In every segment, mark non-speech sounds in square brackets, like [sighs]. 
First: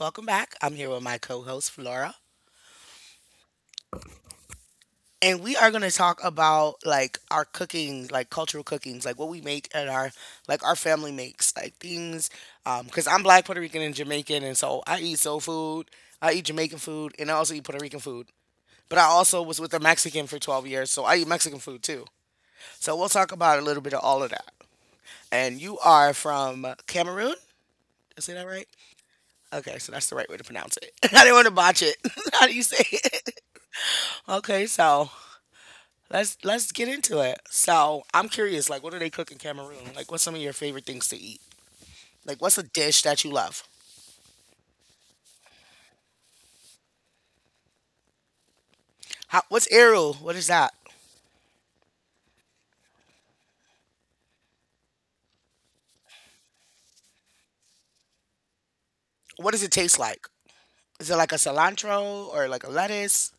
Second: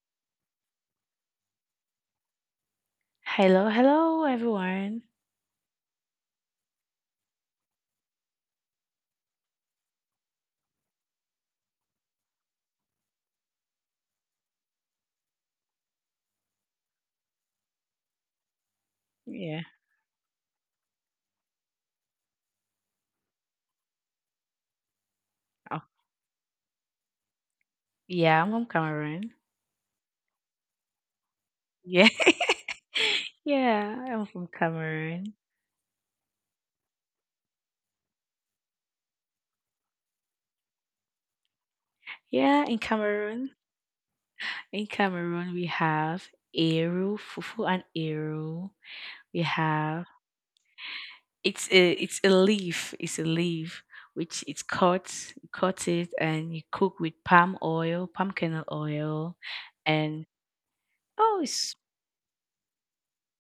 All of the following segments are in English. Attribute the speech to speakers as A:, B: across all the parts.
A: Welcome back. I'm here with my co-host Flora,
B: Hello, hello, everyone.
A: and we are going to talk about like our cooking, like cultural cookings, like what we make and our like our family makes, like things. Because I'm Black, Puerto Rican, and Jamaican, and so I eat soul food. I eat Jamaican food, and I also eat Puerto Rican food. But I also was
B: Yeah.
A: with a Mexican for 12 years, so I eat Mexican food too. So we'll talk about a little bit of all of that. And you
B: Oh,
A: are from Cameroon? Did I say
B: yeah,
A: that
B: I'm from
A: right?
B: Cameroon.
A: Okay, so that's the right way to pronounce it. [laughs] I didn't want to botch it.
B: Yeah.
A: [laughs] How do you say
B: [laughs]
A: it? [laughs]
B: yeah, I'm from
A: Okay, so
B: Cameroon.
A: let's get into it. So I'm curious, like, what do they cook in Cameroon? Like, what's some of your favorite things to eat? Like, what's a
B: Yeah, in
A: dish that you
B: Cameroon.
A: love?
B: In Cameroon, we have Eru, Fufu, and Eru. We
A: How, what's
B: have
A: arrow? What is that?
B: it's a leaf. It's a leaf which it's cut, you cut it, and you cook with palm oil, palm kernel oil,
A: What does it taste
B: and
A: like? Is it like a
B: oh, it's
A: cilantro or like a lettuce?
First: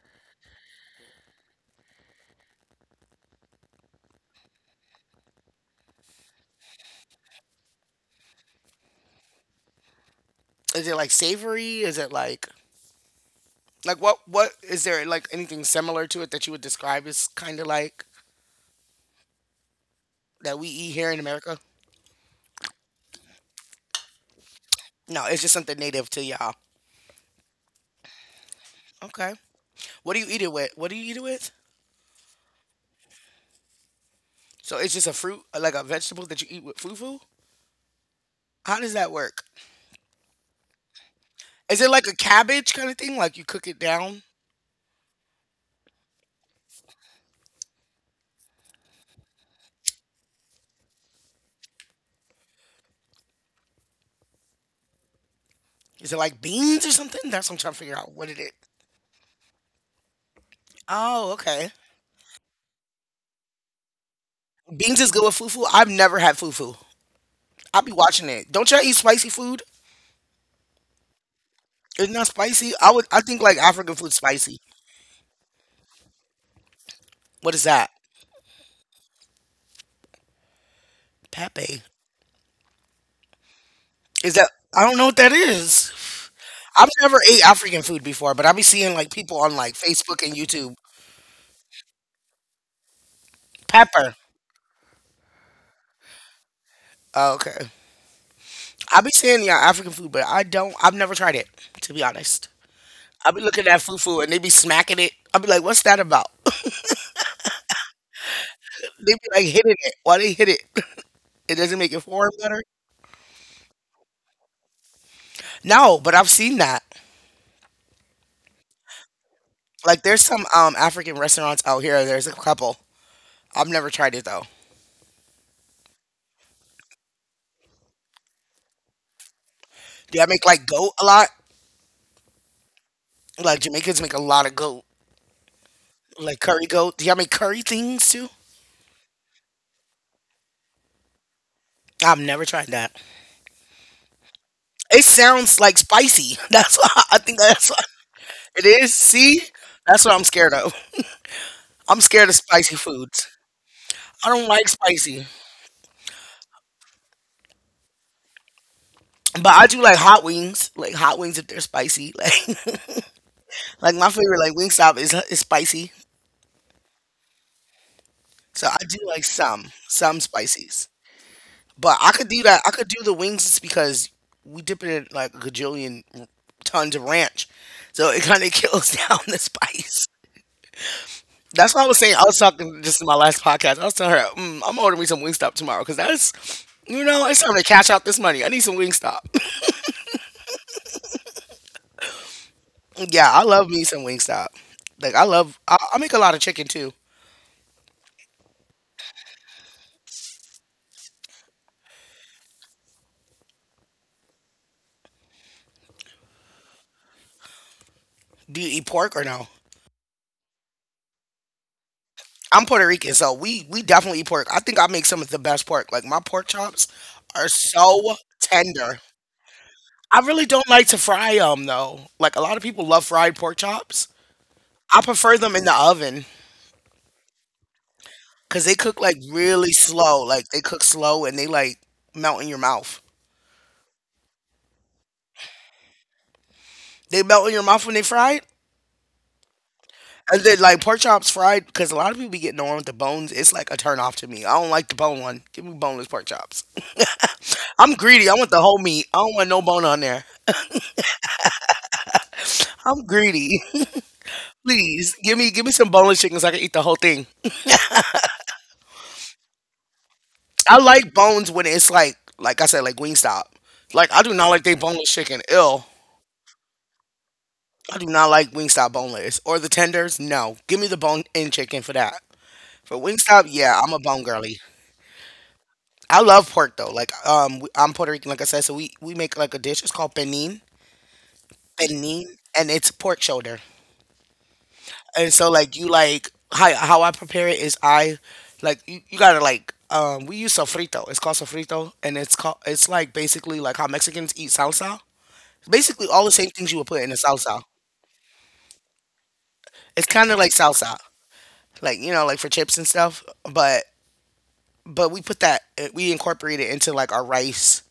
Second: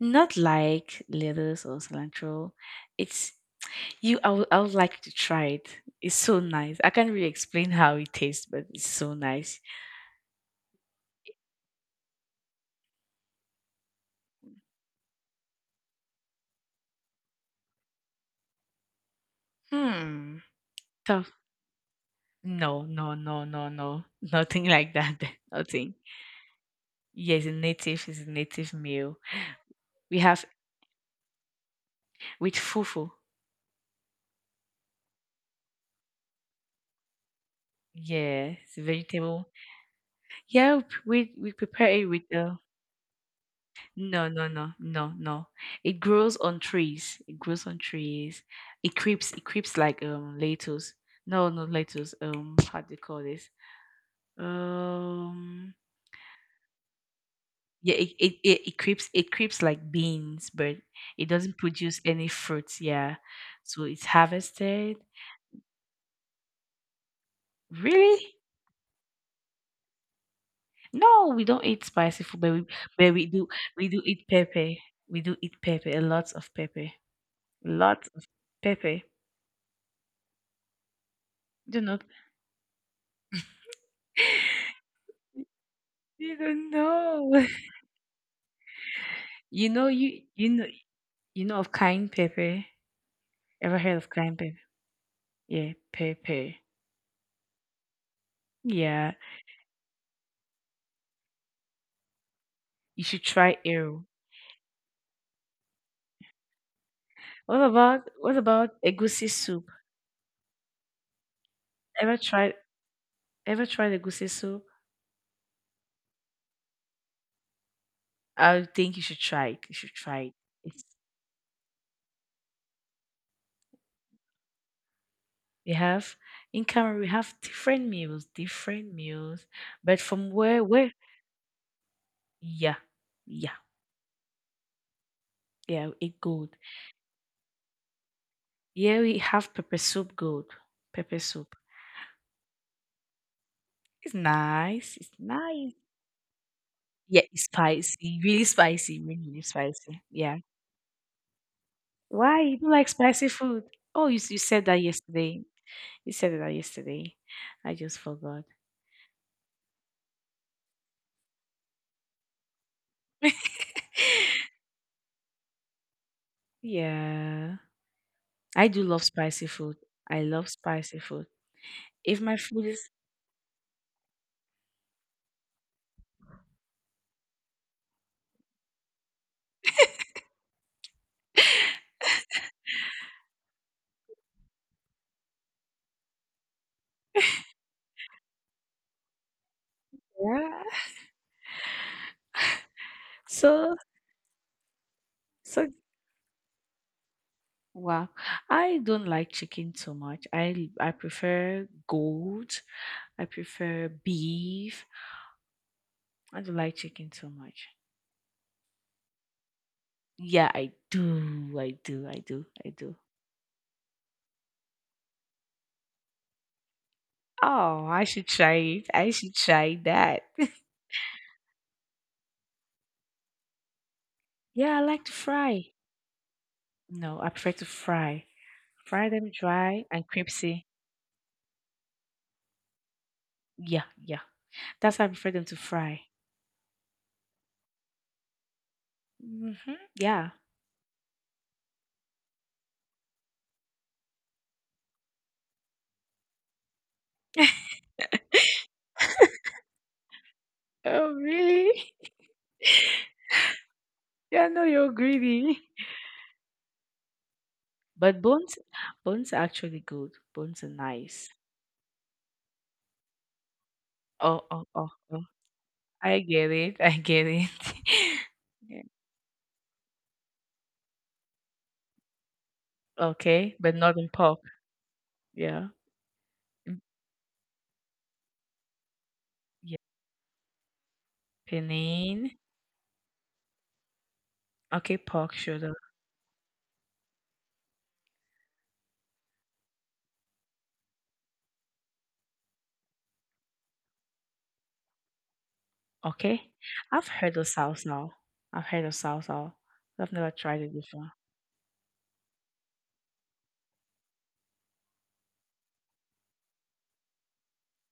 B: not like lettuce or cilantro. It's I would like to try it. It's so nice. I can't really explain how it tastes, but it's so nice.
A: Is it like savory? Is it like what is there like anything similar to it that you would describe as kind of like
B: Hmm.
A: that we eat here in
B: So,
A: America?
B: no, no, no, no, no, [laughs] nothing like that.
A: No, it's just
B: [laughs]
A: something
B: Nothing.
A: native to y'all.
B: Yes, a native is a native meal.
A: Okay. What do
B: We
A: you eat
B: have
A: it with? What do you eat it with?
B: with fufu.
A: So it's just a fruit, like a vegetable that you eat with fufu?
B: Yeah, it's
A: How
B: a
A: does that work?
B: vegetable. Yeah, we
A: Is
B: prepare
A: it
B: it
A: like a
B: with the.
A: cabbage kind of thing? Like you cook it down?
B: No, no, no, no, no. It grows on trees. It grows on trees. It creeps. It creeps like lettuce. No, not lettuce. How do you call this? Um,
A: Is it like beans or something? That's what I'm trying to
B: yeah,
A: figure
B: it,
A: out what
B: it,
A: it is.
B: it, it creeps like beans, but it
A: Oh,
B: doesn't
A: okay.
B: produce any fruits. Yeah, so it's harvested.
A: Beans is good with fufu. I've never had fufu. I'll be watching
B: Really?
A: it. Don't y'all eat spicy food?
B: No, we don't eat
A: It's
B: spicy
A: not
B: food, but
A: spicy. I would.
B: but
A: I
B: we
A: think
B: do
A: like
B: we
A: African
B: do
A: food
B: eat
A: spicy.
B: pepper. We do eat pepper, a lot of pepper,
A: What is that?
B: lots of pepper. Do
A: Pepe.
B: not
A: Is that? I
B: [laughs]
A: don't know what that is.
B: you don't
A: I've never ate
B: know. [laughs]
A: African food before, but I be seeing like people on
B: You
A: like
B: know
A: Facebook
B: you
A: and
B: you know
A: YouTube.
B: you know of cayenne pepper. Ever heard of
A: Pepper.
B: cayenne pepper? Yeah, pepper.
A: Oh, okay. I be
B: Yeah,
A: seeing you African food, but I don't. I've never tried it to be honest.
B: you should
A: I be
B: try
A: looking at
B: arrow.
A: fufu and they be smacking it. I be like, what's that about? [laughs]
B: What about
A: They be
B: egusi
A: like
B: soup?
A: hitting it. Why they hit it? [laughs] It doesn't make it
B: Ever
A: foreign
B: tried
A: better.
B: ever tried egusi soup?
A: No, but I've seen that.
B: I think you should try it. You should
A: Like there's
B: try it.
A: some
B: It's,
A: African restaurants out here. There's a couple. I've never tried it though.
B: we have in Cameroon we have different meals, different meals. But
A: Do y'all
B: from
A: make like
B: where
A: goat
B: where
A: a lot?
B: yeah, yeah,
A: Like Jamaicans make a lot of goat,
B: yeah, it
A: like
B: good.
A: curry goat. Do y'all make curry things too?
B: Yeah, we have pepper soup good. Pepper soup.
A: I've never tried that.
B: It's nice.
A: It
B: It's
A: sounds
B: nice.
A: like spicy. [laughs] That's why I
B: Yeah,
A: think
B: it's
A: that's what it is.
B: spicy, really,
A: See,
B: really
A: that's
B: spicy.
A: what I'm
B: Yeah.
A: scared of. I'm scared of
B: Why you don't
A: spicy
B: like
A: foods.
B: spicy food? Oh,
A: I
B: you
A: don't
B: said
A: like
B: that
A: spicy,
B: yesterday. You said that yesterday. I just forgot.
A: but I do like hot wings. Like hot wings if they're spicy. [laughs] Like my favorite like
B: [laughs]
A: Wingstop is spicy.
B: yeah,
A: So
B: I
A: I
B: do
A: do
B: love
A: like
B: spicy
A: some
B: food.
A: some
B: I love
A: spices,
B: spicy food.
A: but I
B: If
A: could
B: my
A: do that.
B: food
A: I could
B: is
A: do the wings just because we dip it in like a gajillion tons of ranch, so it kind of [laughs] kills down the spice. That's what I was saying. I was talking just in my last podcast. I was telling her, mm, I'm ordering me some Wingstop tomorrow because that's, it's time to cash out this money. I need some Wingstop.
B: yeah,
A: Yeah, I love
B: so
A: me some Wingstop. Like I love,
B: so
A: I make a lot of chicken too.
B: wow, I don't like chicken too much. I prefer goat. I prefer beef. I don't like chicken too much.
A: Do you eat pork or no?
B: Yeah, I do. I do. I do.
A: I'm
B: I
A: Puerto
B: do.
A: Rican, so we definitely eat pork. I think I make some of the best pork. Like my pork chops are
B: Oh, I
A: so
B: should try it.
A: tender.
B: I should try
A: I
B: that.
A: really
B: [laughs]
A: don't like to fry them though. Like a lot of people love fried pork chops.
B: Yeah, I
A: I
B: like to
A: prefer them in
B: fry.
A: the oven
B: No, I prefer to fry.
A: because they cook
B: Fry
A: like
B: them
A: really
B: dry and
A: slow. Like they
B: crispy.
A: cook slow and they like melt in your mouth.
B: Yeah, yeah. That's how I prefer them to fry.
A: They melt in your mouth when they fried.
B: Hmm Yeah.
A: And then, like pork chops fried, because a lot of people be getting the one with the bones. It's like a turn off to me. I don't like the bone one. Give me boneless pork chops.
B: [laughs]
A: I'm greedy. I want the whole meat. I don't want no bone on there.
B: Oh, really?
A: I'm
B: [laughs]
A: greedy.
B: Yeah, no,
A: [laughs]
B: you're
A: Please give me
B: greedy.
A: give me some boneless chicken so I can eat the whole thing.
B: But bones, bones are actually good. Bones are
A: I like
B: nice.
A: bones when it's like I said like Wingstop. Like I do
B: Oh,
A: not
B: oh,
A: like they
B: oh,
A: boneless
B: oh.
A: chicken. Ill.
B: I get it. [laughs] I get it.
A: I do
B: [laughs]
A: not like
B: Yeah.
A: Wingstop boneless or the tenders. No, give me the bone in chicken for that. For Wingstop,
B: Okay, but
A: yeah, I'm
B: not
A: a
B: in
A: bone
B: pork.
A: girly.
B: Yeah.
A: I love pork
B: Mm,
A: though. Like I'm Puerto Rican, like I said, so we make like a
B: yeah.
A: dish. It's called penin,
B: Penang.
A: penin, and it's pork shoulder.
B: Okay,
A: And
B: pork
A: so
B: shoulder.
A: like you like how I prepare it is I like you gotta like we use sofrito. It's called sofrito, and it's called it's like basically like how Mexicans eat salsa. Basically all the same
B: Okay.
A: things you would put
B: I've
A: in a
B: heard of
A: salsa.
B: salsa. I've heard of salsa.
A: It's
B: I've
A: kind
B: never
A: of like
B: tried it
A: salsa,
B: before.
A: like you know, like for chips and stuff. But we put that we incorporate it into like our rice.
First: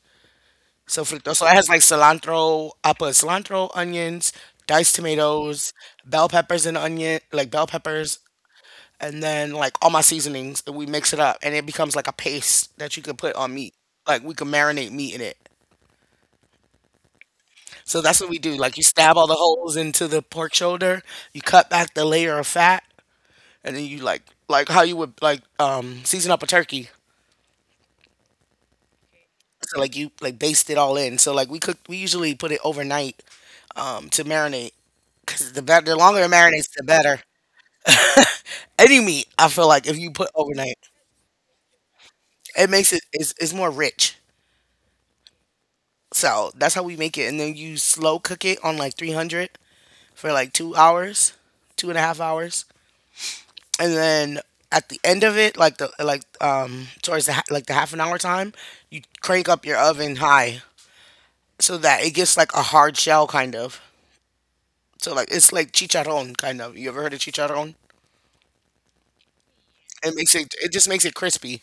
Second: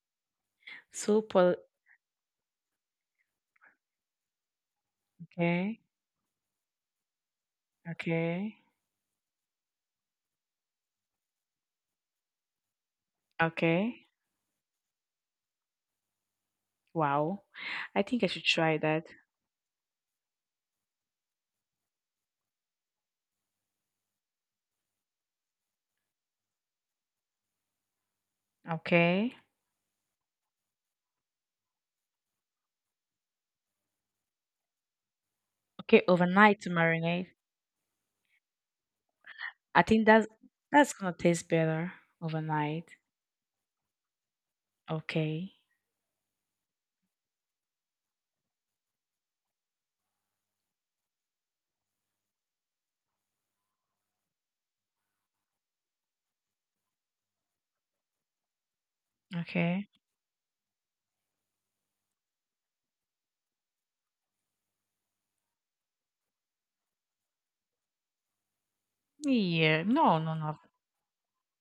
A: Sofrito. So it
B: Super.
A: has like cilantro. I put cilantro, onions, diced tomatoes,
B: Okay,
A: bell peppers and onion, like bell peppers,
B: okay,
A: and then like all my seasonings. And we mix it up, and it becomes like a paste that you can put on meat.
B: okay.
A: Like we can marinate meat in it.
B: Wow.
A: So
B: I
A: that's
B: think I
A: what we
B: should
A: do.
B: try
A: Like you
B: that.
A: stab all the holes into the pork shoulder, you cut back the layer of fat, and then you like how you would like season up a turkey.
B: Okay.
A: So like you like baste it all in. So like we usually put it overnight to marinate because the better, the
B: Okay,
A: longer it
B: overnight to
A: marinates, the better.
B: marinate.
A: Any meat, I feel
B: I
A: like if
B: think
A: you
B: that's
A: put overnight,
B: that's gonna taste better
A: it
B: overnight.
A: makes it's more rich.
B: Okay.
A: So that's how we make it, and then you slow cook it on like 300 for like 2 hours, two and a half hours, and then at the end of it, like the like towards the like the half an hour time, you crank up your
B: Okay.
A: oven high so that it gets like a hard shell kind of. So like it's like chicharron kind of. You ever heard of chicharron?
B: Yeah.
A: It
B: No, no,
A: makes
B: no.
A: it just makes it crispy,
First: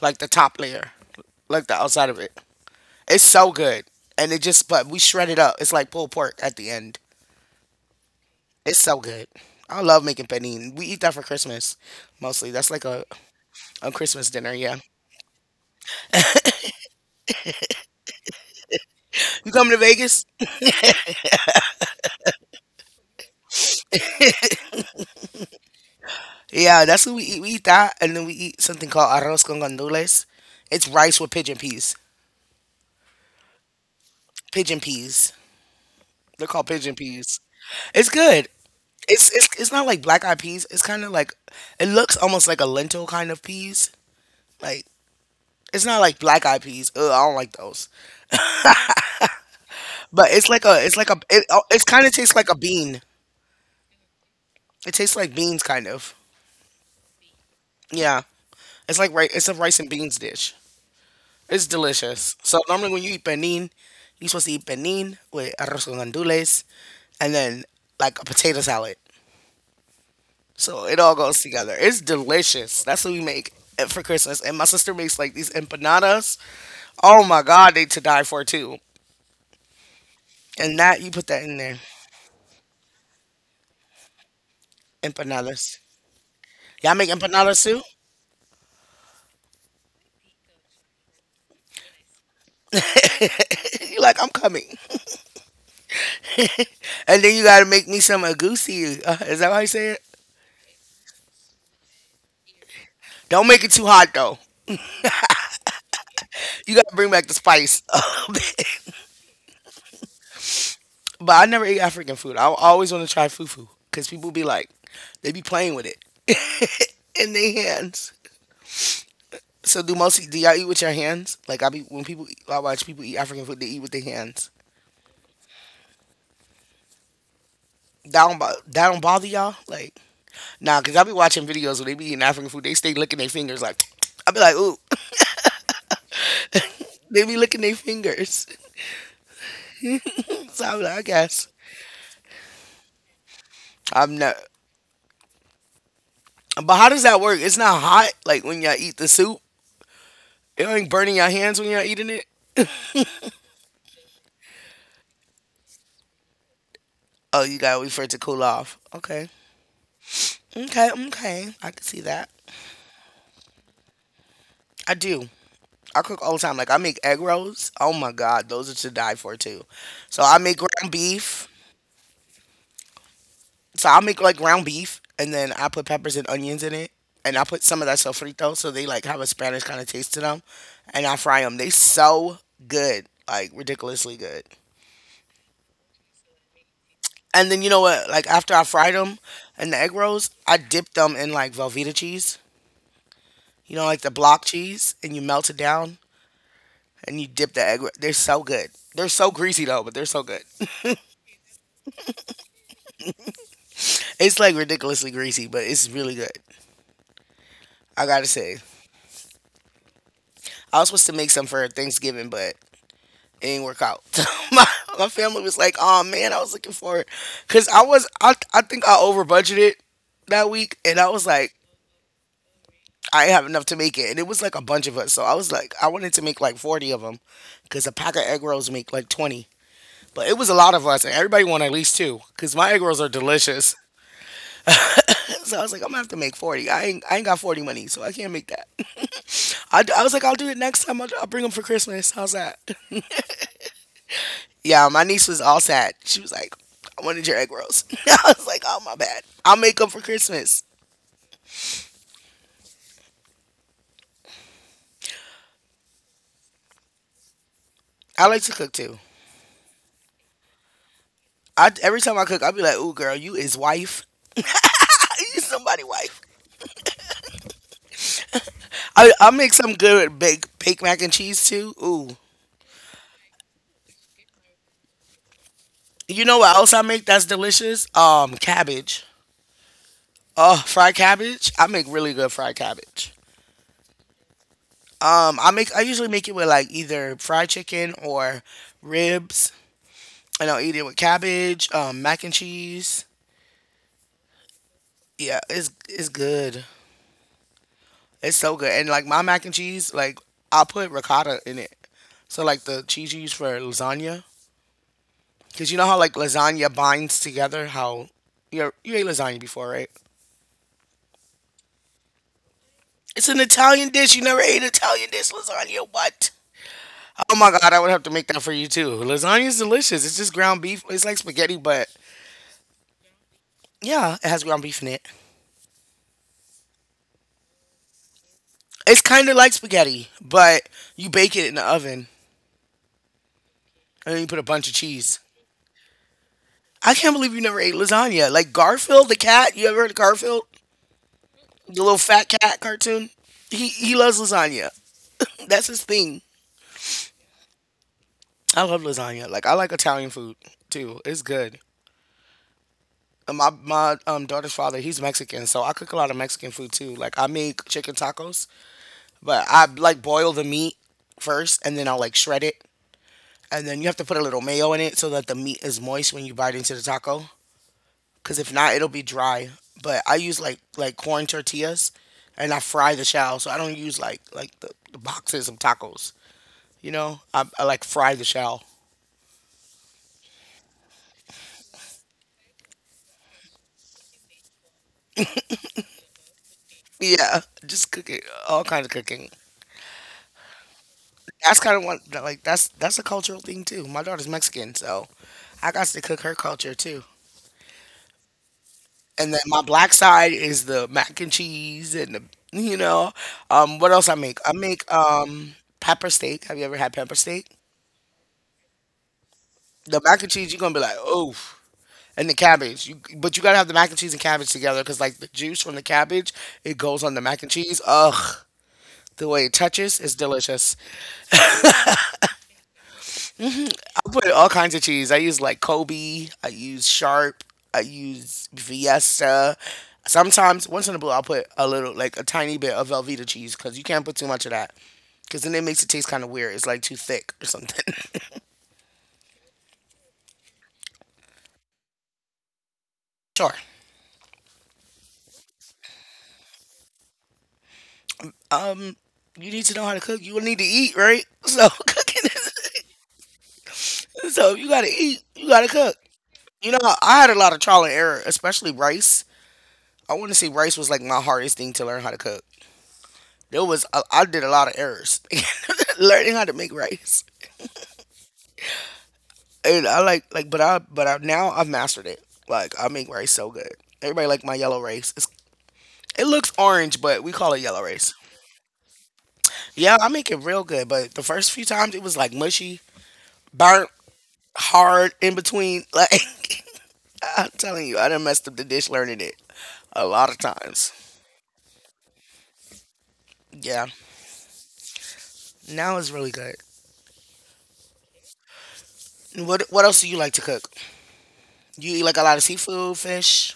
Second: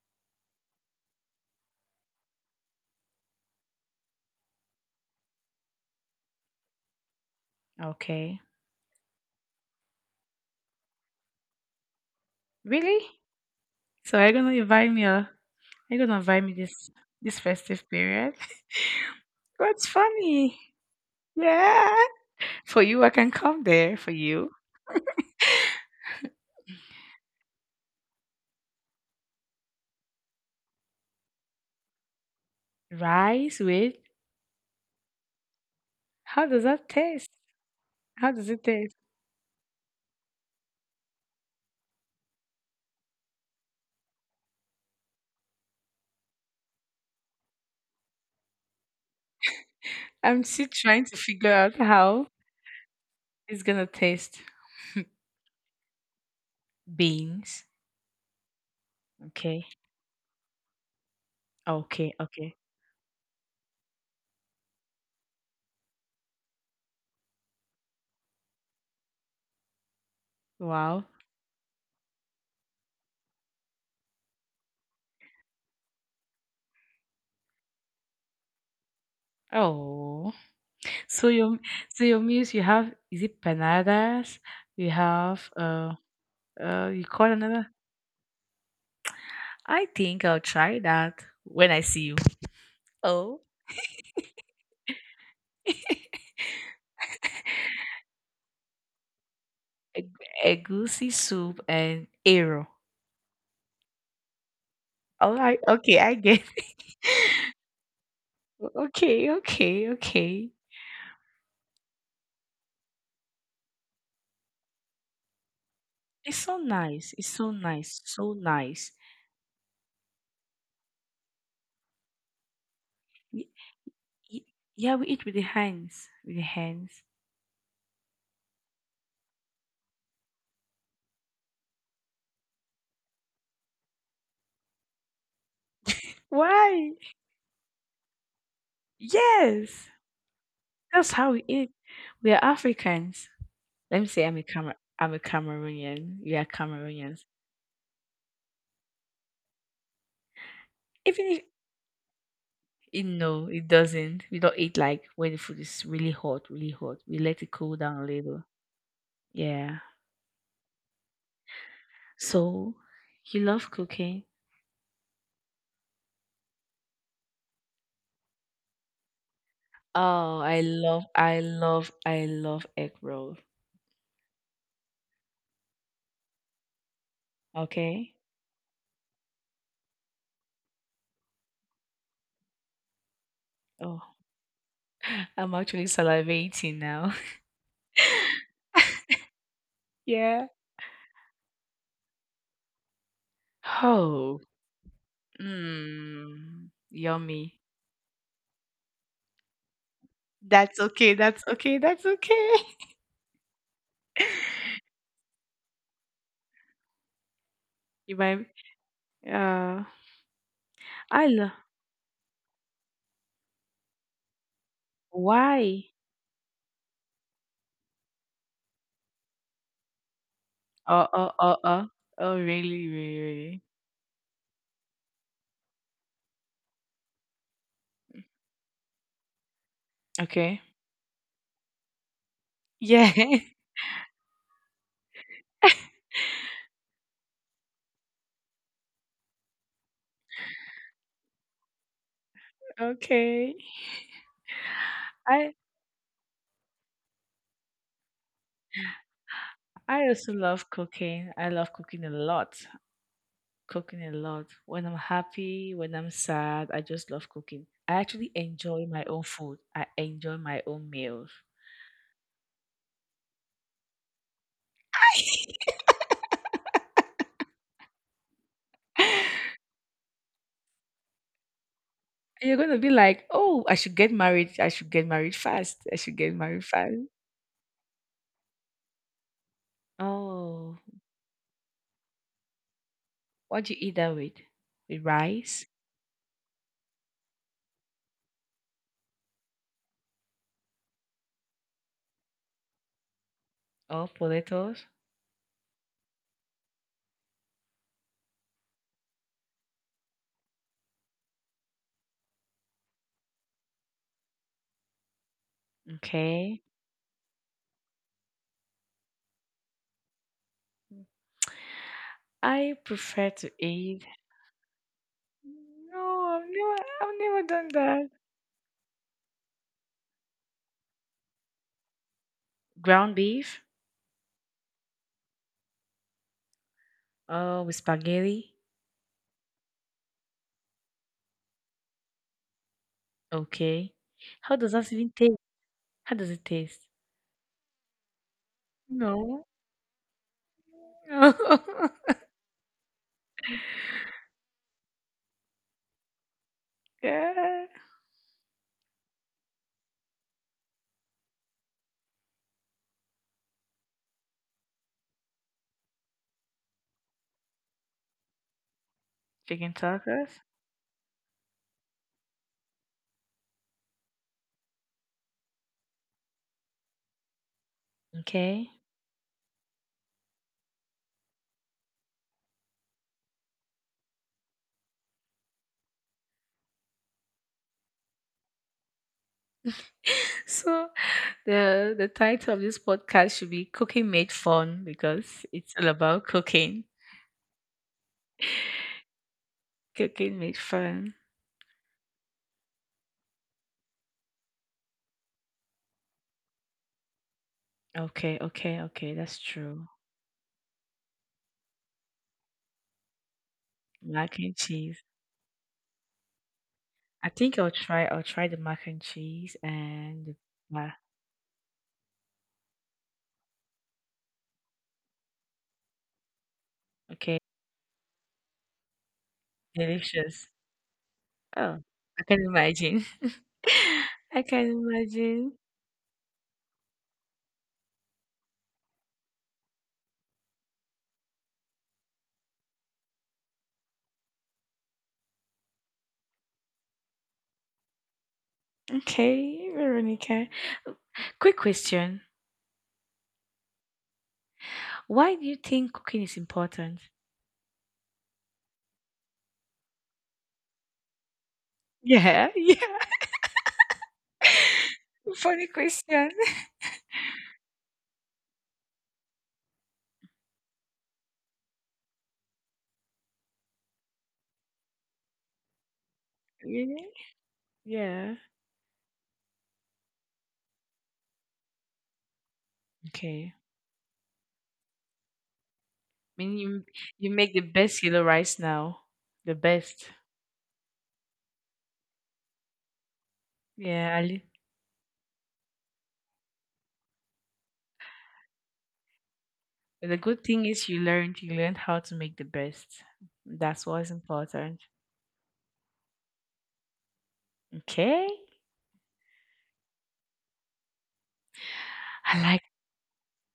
A: like the top layer, like the outside of it. It's so good, and it just but we shred it up. It's like pulled pork at the end.
B: Okay.
A: It's so good. I love making panini. We eat that for Christmas mostly. That's like
B: Really?
A: a Christmas
B: So are you
A: dinner.
B: gonna
A: Yeah,
B: invite me are you gonna invite me this festive period?
A: you
B: [laughs]
A: coming to
B: What's
A: Vegas?
B: funny? Yeah. For you, I can come there for you.
A: Yeah, that's what we eat. We eat that, and then we eat something called arroz con gandules. It's rice with pigeon peas.
B: Rice with
A: Pigeon peas. They're
B: how does
A: called
B: that
A: pigeon
B: taste?
A: peas. It's
B: How
A: good.
B: does it taste?
A: It's not like black eyed peas. It's kind of like it looks almost like a lentil kind of peas. Like it's not like black eyed peas. Ugh, I don't like those. But
B: I'm still
A: it's like
B: trying
A: a,
B: to
A: it,
B: figure
A: oh,
B: out
A: it kind of
B: how
A: tastes like a bean.
B: it's gonna taste.
A: It tastes
B: [laughs]
A: like beans, kind of.
B: Beans.
A: Yeah, it's like right. It's a
B: Okay.
A: rice and beans dish. It's
B: Okay.
A: delicious. So
B: Okay.
A: normally when you eat benin, you're supposed to eat benin with arroz con gandules, and then like a potato salad. So it
B: Wow.
A: all goes together. It's delicious. That's what we make it for Christmas. And my sister makes like these empanadas. Oh my god, they to die for too.
B: Oh.
A: And that you put
B: So
A: that in
B: your
A: there.
B: so your meals you have is it panadas? You have
A: Empanadas. Y'all make
B: you call
A: empanadas
B: another?
A: too?
B: I think I'll try that when I see you. Oh.
A: [laughs] You like, I'm coming.
B: [laughs]
A: And then you gotta make me some agousi. Is that how you say it?
B: Egusi soup and arrow.
A: Don't make it too hot though.
B: All right. Okay, I get
A: You
B: it. [laughs]
A: gotta bring back the spice. [laughs]
B: Okay, okay, okay.
A: But I never eat African food. I always want to try fufu because people be like, they be playing with it
B: It's so nice.
A: [laughs]
B: It's
A: in their
B: so nice.
A: hands.
B: So nice.
A: So do y'all eat with your hands? Like I be when people eat, I watch people eat African
B: Y-
A: food, they eat with their
B: y-
A: hands.
B: Yeah, we eat with the hands. With the hands.
A: That don't bother y'all? Like nah, cause I be watching videos where they be eating African food, they stay licking their fingers. Like [tsk] I be like, ooh,
B: Why?
A: [laughs] they be licking their fingers. [laughs]
B: Yes.
A: So I be like, I
B: That's how we
A: guess.
B: eat. We are Africans. Let me
A: I'm
B: say
A: not.
B: I'm a Cameroonian. We are
A: But how does that
B: Cameroonians.
A: work? It's not hot like when y'all eat the soup. It ain't burning
B: Even
A: your
B: if
A: hands when y'all eating it.
B: it, no, it doesn't. We don't eat like when the food is really hot, really hot. We let
A: Oh,
B: it
A: you
B: cool
A: gotta wait
B: down
A: for
B: a
A: it to cool
B: little.
A: off. Okay.
B: Yeah.
A: Okay. Okay. I can see that.
B: So you love cooking.
A: I do. I cook all the time. Like I make egg rolls. Oh my god, those are to die for too. So I
B: Oh,
A: make ground beef.
B: I love egg roll.
A: So I make like ground beef, and then I put peppers and onions in it, and I put some of that
B: Okay.
A: sofrito, so they like have a Spanish kind of taste to them, and I fry them. They so good, like
B: Oh,
A: ridiculously good.
B: [laughs] I'm actually salivating now.
A: And then you know
B: [laughs]
A: what? Like after I fried them and the egg rolls,
B: yeah.
A: I dipped them in like Velveeta cheese. You know, like the
B: Oh.
A: block cheese, and you melt it down
B: Mmm.
A: and you dip
B: Yummy.
A: the egg. They're so good. They're so greasy though, but they're so good.
B: That's
A: [laughs]
B: okay. That's okay. That's okay.
A: It's like
B: [laughs]
A: ridiculously greasy, but it's really good. I
B: you
A: gotta
B: might.
A: say,
B: Uh,
A: I was supposed to
B: I
A: make some
B: love.
A: for Thanksgiving, but it didn't work out. [laughs] my my family was like,
B: Why?
A: "Oh man, I was looking for it," cause I think I over budgeted that week, and I
B: Oh,
A: was
B: oh,
A: like,
B: oh, oh. Oh, really, really,
A: I didn't have enough
B: really.
A: to make it, and it was like a bunch of us. So I was like, I wanted to make like 40 of them, because a pack of egg rolls make like 20. But it was a
B: Okay.
A: lot of us, and everybody wanted at least two, because my egg rolls are
B: Yeah.
A: delicious. [laughs] So I was like, I'm gonna have to make 40. I ain't got 40 money, so I can't make that. [laughs] I was like, I'll do it next time. I'll bring them for Christmas. How's that?
B: [laughs]
A: [laughs]
B: okay.
A: Yeah, my niece was
B: I
A: all sad. She was like, I wanted your egg rolls. [laughs] I was like, oh my bad. I'll make them for
B: I also
A: Christmas.
B: love cooking. I love cooking a lot. Cooking a lot. When I'm happy, when I'm sad, I just love cooking. I
A: I
B: actually
A: like to cook
B: enjoy
A: too.
B: my own food. I enjoy my own meals.
A: I Every time I cook, I'll be like, ooh girl, you is wife. [laughs] You somebody wife. I make
B: [laughs]
A: some good baked mac and cheese too. Ooh,
B: You're gonna be like, oh, I should get married. I should get married fast. I should
A: you
B: get
A: know what
B: married
A: else I
B: fast.
A: make that's delicious? Cabbage. Oh,
B: Oh,
A: fried cabbage. I make really good fried cabbage.
B: what do you eat that with? With
A: Um, I
B: rice.
A: make I usually make it with like either fried chicken or ribs, and I'll eat it with cabbage, mac and cheese.
B: Or potatoes.
A: Yeah, it's good. It's so good. And like my mac and cheese, like I put ricotta in it. So like the cheese you use for lasagna, because you know how like
B: Okay.
A: lasagna binds together. How you ate lasagna before, right?
B: I
A: It's
B: prefer
A: an
B: to
A: Italian
B: eat
A: dish. You never ate Italian dish lasagna.
B: no,
A: What?
B: I've
A: Oh
B: never
A: my
B: done
A: god, I would have to
B: that.
A: make that for you too. Lasagna is delicious. It's just ground beef. It's like spaghetti, but
B: Ground beef.
A: yeah, it has ground beef in it.
B: Oh, with spaghetti.
A: It's kind of like spaghetti, but you bake it in the oven
B: Okay.
A: and then you put a
B: How
A: bunch
B: does
A: of
B: that even
A: cheese.
B: taste? How does it taste?
A: I can't believe you never ate lasagna. Like Garfield the
B: No.
A: cat. You ever heard of Garfield? The little
B: [laughs]
A: fat cat cartoon. He loves lasagna. That's his thing.
B: yeah.
A: I love lasagna. Like I like Italian food too. It's good. My daughter's father he's Mexican, so I cook a lot of Mexican food too. Like I make chicken tacos, but
B: Chicken
A: I like
B: tacos.
A: boil the meat first, and then I'll like shred it, and then you have to put a little mayo in it so that the meat is moist when you bite into the taco. Cause if
B: Okay.
A: not, it'll be dry. But I use like corn tortillas, and I fry the shell, so I don't use like the boxes of tacos. You know, I like fry the shell.
B: [laughs] So the title of this podcast should be Cooking Made Fun because it's all about cooking.
A: Yeah, just cook it, all kinds of cooking.
B: Cooking made fun.
A: That's kind of one like that's a cultural thing too. My daughter's Mexican, so I got to cook her culture too.
B: Okay, okay, okay.
A: And
B: That's
A: then my
B: true.
A: black side is the mac and cheese and the you know what else I
B: Mac
A: make? I
B: and
A: make
B: cheese.
A: pepper steak. Have you ever had pepper
B: I
A: steak?
B: think I'll try the mac and cheese
A: The mac
B: and
A: and
B: the
A: cheese you're gonna be
B: ah,
A: like oh. And the cabbage, you, but you gotta have the mac and cheese and cabbage together because like the juice from the cabbage, it goes on the
B: okay.
A: mac and cheese. Ugh, the way it touches is
B: Delicious.
A: delicious.
B: Oh, I can imagine. [laughs]
A: I put
B: I
A: all
B: can
A: kinds of cheese. I use
B: imagine.
A: like Kobe. I use sharp. I use Fiesta. Sometimes, once in a blue, I'll put a little, like a tiny bit of Velveeta cheese because you can't put too much of that because then it makes it taste kind of weird. It's like too thick or something. [laughs]
B: Okay, Veronica. Quick question.
A: Sure.
B: Why do you think cooking is important?
A: Um, you need to know how to cook. You will need to eat, right? So [laughs] cooking
B: Yeah,
A: is
B: [laughs] yeah,
A: so you gotta eat. You
B: funny
A: gotta cook.
B: question.
A: You know, I had a lot of trial and error, especially rice. I want to say rice was like my hardest thing to learn how to cook. I did a lot of errors [laughs] learning how to
B: [laughs]
A: make
B: really?
A: rice,
B: Yeah.
A: and I now I've mastered it. Like I make rice so
B: Okay. I
A: good. Everybody like my yellow rice. It's, it
B: mean,
A: looks
B: you
A: orange, but
B: you
A: we
B: make
A: call
B: the
A: it yellow
B: best
A: rice.
B: yellow rice now. The
A: Yeah, I
B: best.
A: make it real good, but the first few times it was like mushy, burnt,
B: Yeah. Ali-
A: hard in between. [laughs] Like I'm telling you, I done messed up the dish learning it a
B: The
A: lot of
B: good thing is
A: times.
B: you learned how to make the best. That's
A: Yeah,
B: what's important.
A: now it's really good.
B: Okay.
A: What else do you like to cook? You eat like a lot
B: I
A: of
B: like.
A: seafood, fish.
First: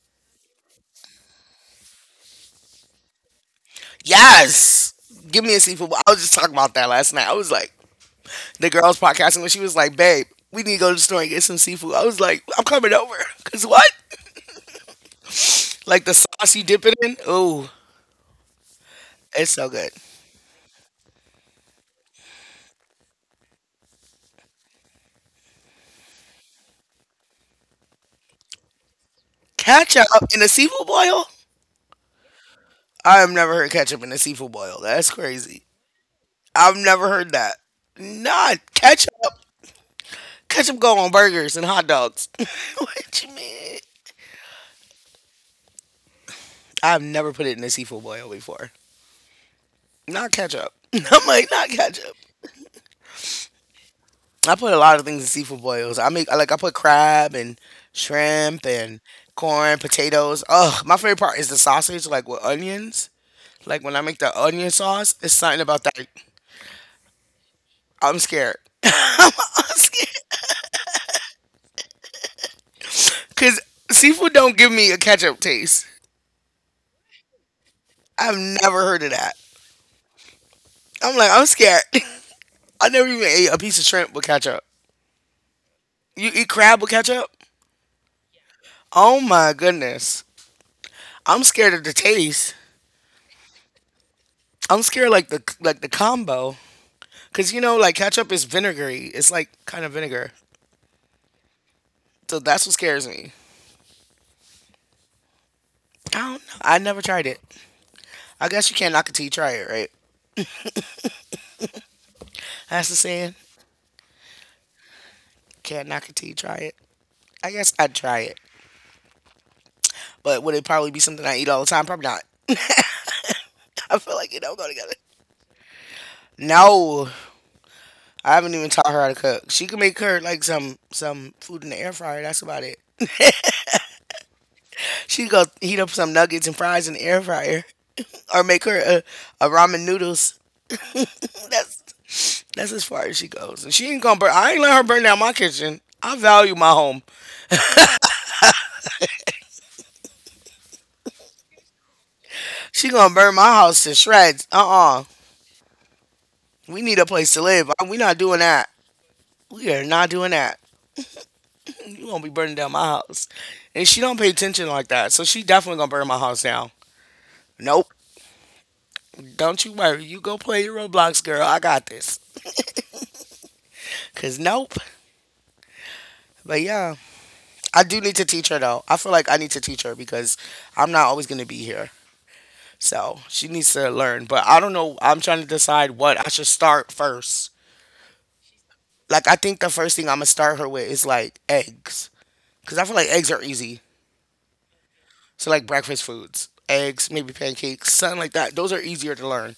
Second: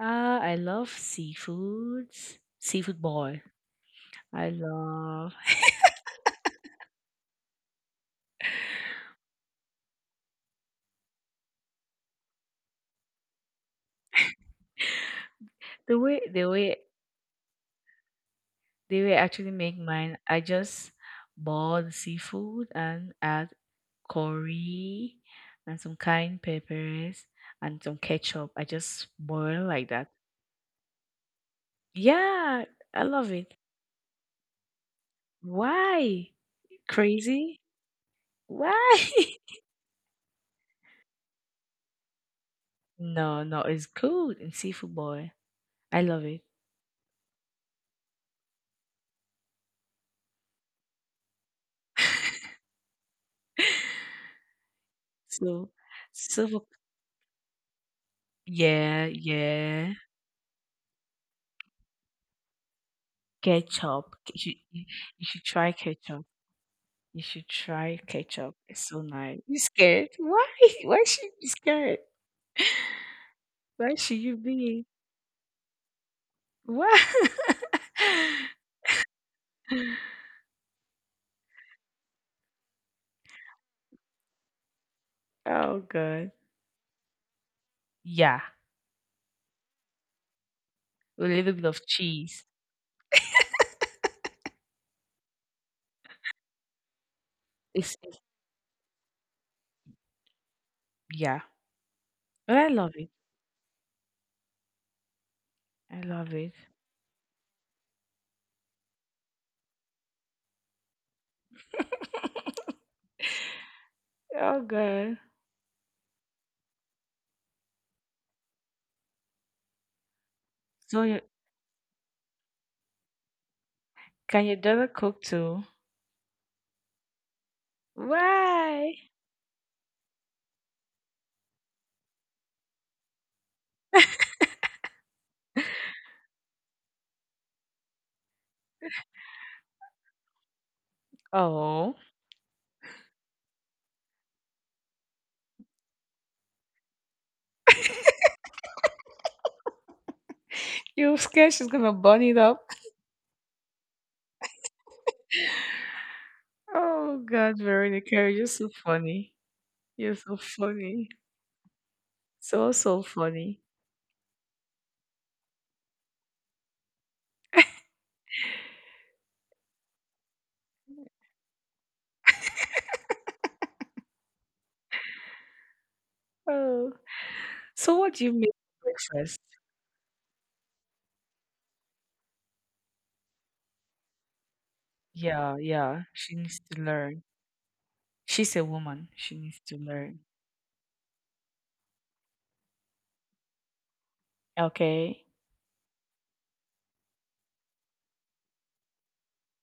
B: I love seafoods. Seafood boil. I
A: Yes.
B: love
A: Give me a seafood bowl. I was just talking about that last night. I was like, the girls podcasting when she was like, babe, we need to go to the store and get some seafood. I was like, I'm coming over. [laughs] Cause what? Like the
B: the
A: sauce you
B: way
A: dip it in? Oh,
B: they will
A: it's
B: actually
A: so
B: make
A: good.
B: mine. I just boil the seafood and add curry and some cayenne peppers and some ketchup. I just boil like
A: Ketchup
B: that.
A: in a seafood boil?
B: Yeah, I
A: I have
B: love it.
A: never heard ketchup in a seafood boil. That's crazy.
B: Why?
A: I've never heard that.
B: Crazy?
A: Not
B: Why?
A: ketchup. Ketchup go on burgers and hot dogs. [laughs]
B: [laughs]
A: What you
B: no, no,
A: mean?
B: it's good in seafood boil. I love it.
A: I've never put it in a seafood boil before. Not ketchup. [laughs] I'm like, not ketchup.
B: [laughs]
A: I put a lot of things in seafood
B: so,
A: boils. I make I
B: so
A: like I
B: for-
A: put crab and shrimp and
B: yeah,
A: corn,
B: yeah.
A: potatoes. Ugh, my favorite part is the sausage, like with onions. Like when I
B: Ketchup.
A: make the onion
B: You
A: sauce,
B: you
A: it's
B: should
A: something
B: try
A: about that.
B: ketchup. You should try
A: I'm
B: ketchup.
A: scared. [laughs]
B: It's so
A: I'm
B: nice. You scared?
A: scared
B: Why? [laughs] Why should you be scared? [laughs]
A: because
B: Why should
A: seafood
B: you
A: don't give
B: be?
A: me a ketchup taste.
B: Why?
A: I've never heard of that.
B: [laughs]
A: I'm like I'm scared. [laughs] I never even ate a piece of shrimp with ketchup.
B: oh god.
A: You eat crab with ketchup?
B: Yeah.
A: Oh my goodness.
B: With a
A: I'm
B: little bit
A: scared
B: of
A: of the
B: cheese.
A: taste. I'm scared like the combo. Cause you know,
B: It's
A: like
B: it's-
A: ketchup is vinegary. It's like kind of vinegar.
B: yeah.
A: So
B: But I
A: that's what
B: love it.
A: scares me.
B: I
A: I
B: love
A: don't
B: it.
A: know. I never tried it. I guess you can't knock a tea, try it, right? That's the saying.
B: [laughs] oh god.
A: Can't knock a tea, try it. I guess I'd try it. But would it probably
B: So
A: be
B: you,
A: something I eat all the time? Probably not. [laughs] I feel like
B: can
A: it
B: your
A: don't go
B: daughter
A: together.
B: cook too?
A: No. I haven't even taught
B: Why?
A: her how to cook. She can make her like some food in the air fryer, that's about it. She go heat up some nuggets and fries in the air fryer. Or make her a ramen noodles. That's
B: Oh.
A: That's as far as she goes. And she ain't gonna burn. I ain't let her burn down my kitchen. I value my home.
B: You scared she's gonna burn it up. [laughs]
A: She gonna burn my house to shreds. Uh. We need a
B: Oh
A: place to
B: God,
A: live. We not
B: Veronica,
A: doing
B: you're so
A: that.
B: funny.
A: We are
B: You're
A: not doing
B: so
A: that.
B: funny.
A: You gonna be burning
B: So,
A: down my
B: so
A: house.
B: funny.
A: And she don't pay attention like that. So she definitely gonna burn my house down. Nope. Don't you worry. You go play your Roblox, girl. I got this. Cause nope. But
B: Oh.
A: yeah, I
B: So
A: do
B: what
A: need
B: do
A: to
B: you make
A: teach her
B: for
A: though. I feel like
B: breakfast?
A: I need to teach her because I'm not always gonna be here. So she needs to learn. But I don't know. I'm trying to
B: Yeah,
A: decide
B: yeah.
A: what
B: She
A: I should
B: needs to
A: start
B: learn.
A: first.
B: She's a woman.
A: Like
B: She
A: I
B: needs
A: think the
B: to
A: first thing
B: learn.
A: I'm gonna start her with is like eggs, cause I feel like eggs are easy.
B: Okay.
A: So like breakfast foods, eggs, maybe pancakes, something like that. Those are easier to learn.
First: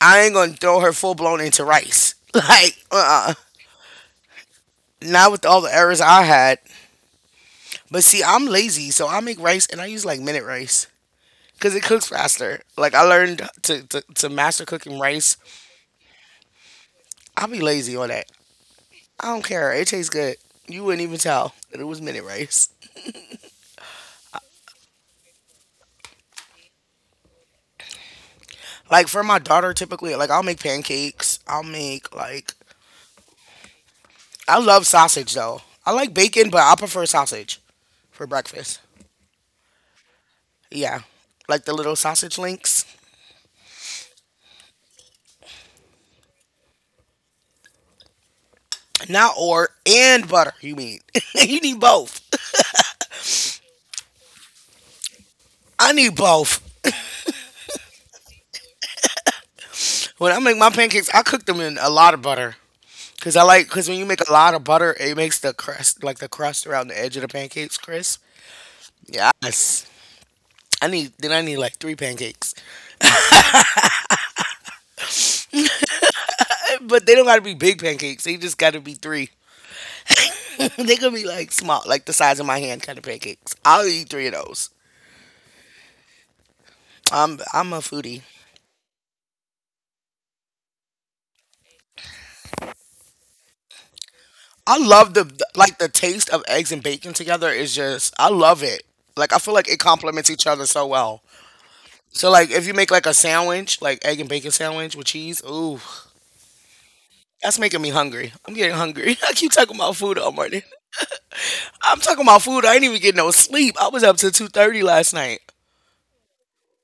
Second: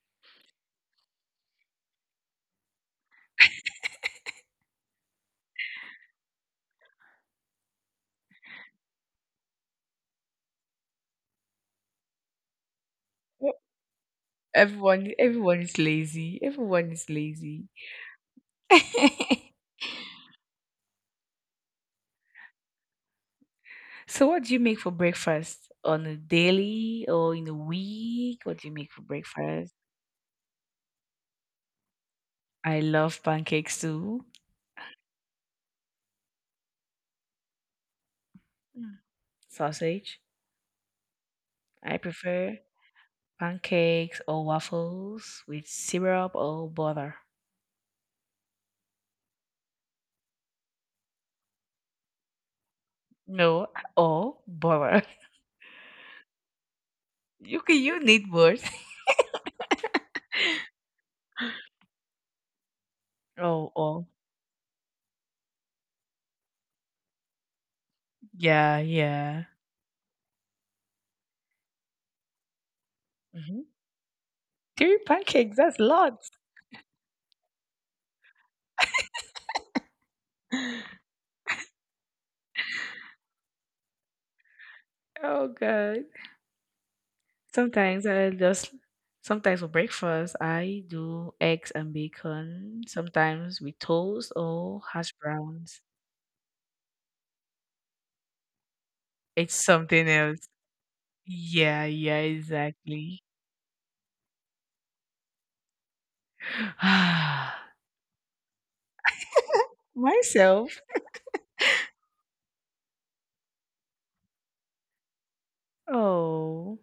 A: I ain't gonna throw her full blown into rice. [laughs] Like, uh, not with all the errors I had. But see, I'm lazy, so I make rice and I use like minute rice because it cooks faster. Like I learned
B: Well,
A: to master cooking
B: Everyone
A: rice.
B: everyone is lazy. Everyone is
A: I'll be
B: lazy.
A: lazy on that. I don't
B: [laughs]
A: care. It tastes good. You wouldn't even tell that it was minute rice.
B: So what do you make for breakfast? On a daily or in a week? What do you make for
A: Like for my daughter,
B: breakfast?
A: typically, like I'll make pancakes. I'll make like
B: I love pancakes too.
A: I love sausage though. I like bacon, but I prefer sausage for breakfast.
B: Mm. Sausage.
A: Yeah, like the little
B: I
A: sausage
B: prefer
A: links.
B: pancakes or waffles with syrup or butter.
A: Not or and butter. You mean [laughs] you need both?
B: No, oh, bummer. [laughs]
A: I need both.
B: You can you need words. [laughs]
A: When I make my pancakes, I cook them in a lot of butter. Cause I like,
B: Oh,
A: cause when you
B: oh,
A: make a lot of butter, it makes the crust, like the crust around the edge of the pancakes, crisp.
B: yeah, yeah.
A: Yes. I need like three pancakes.
B: hmm Three pancakes, that's lots.
A: But they don't gotta be big pancakes. They just gotta be three. [laughs] They could be like small, like the size of my hand kind of pancakes. I'll eat three of those.
B: Oh, God.
A: I'm a
B: Sometimes
A: foodie.
B: I just, sometimes for breakfast, I do eggs and bacon, sometimes with toast
A: I
B: or hash
A: love the like
B: browns.
A: the taste of eggs and bacon together is just I love it. Like I feel
B: It's
A: like it
B: something
A: complements each
B: else.
A: other so well.
B: Yeah, yeah,
A: So like if you make like a
B: exactly.
A: sandwich, like egg and bacon sandwich with cheese, ooh,
B: [laughs] [sighs]
A: that's making me hungry. I'm getting hungry. [laughs] I keep talking about food all morning.
B: Myself,
A: I'm talking about food. I ain't even getting no sleep. I was up till 2:30 last night.
B: oh,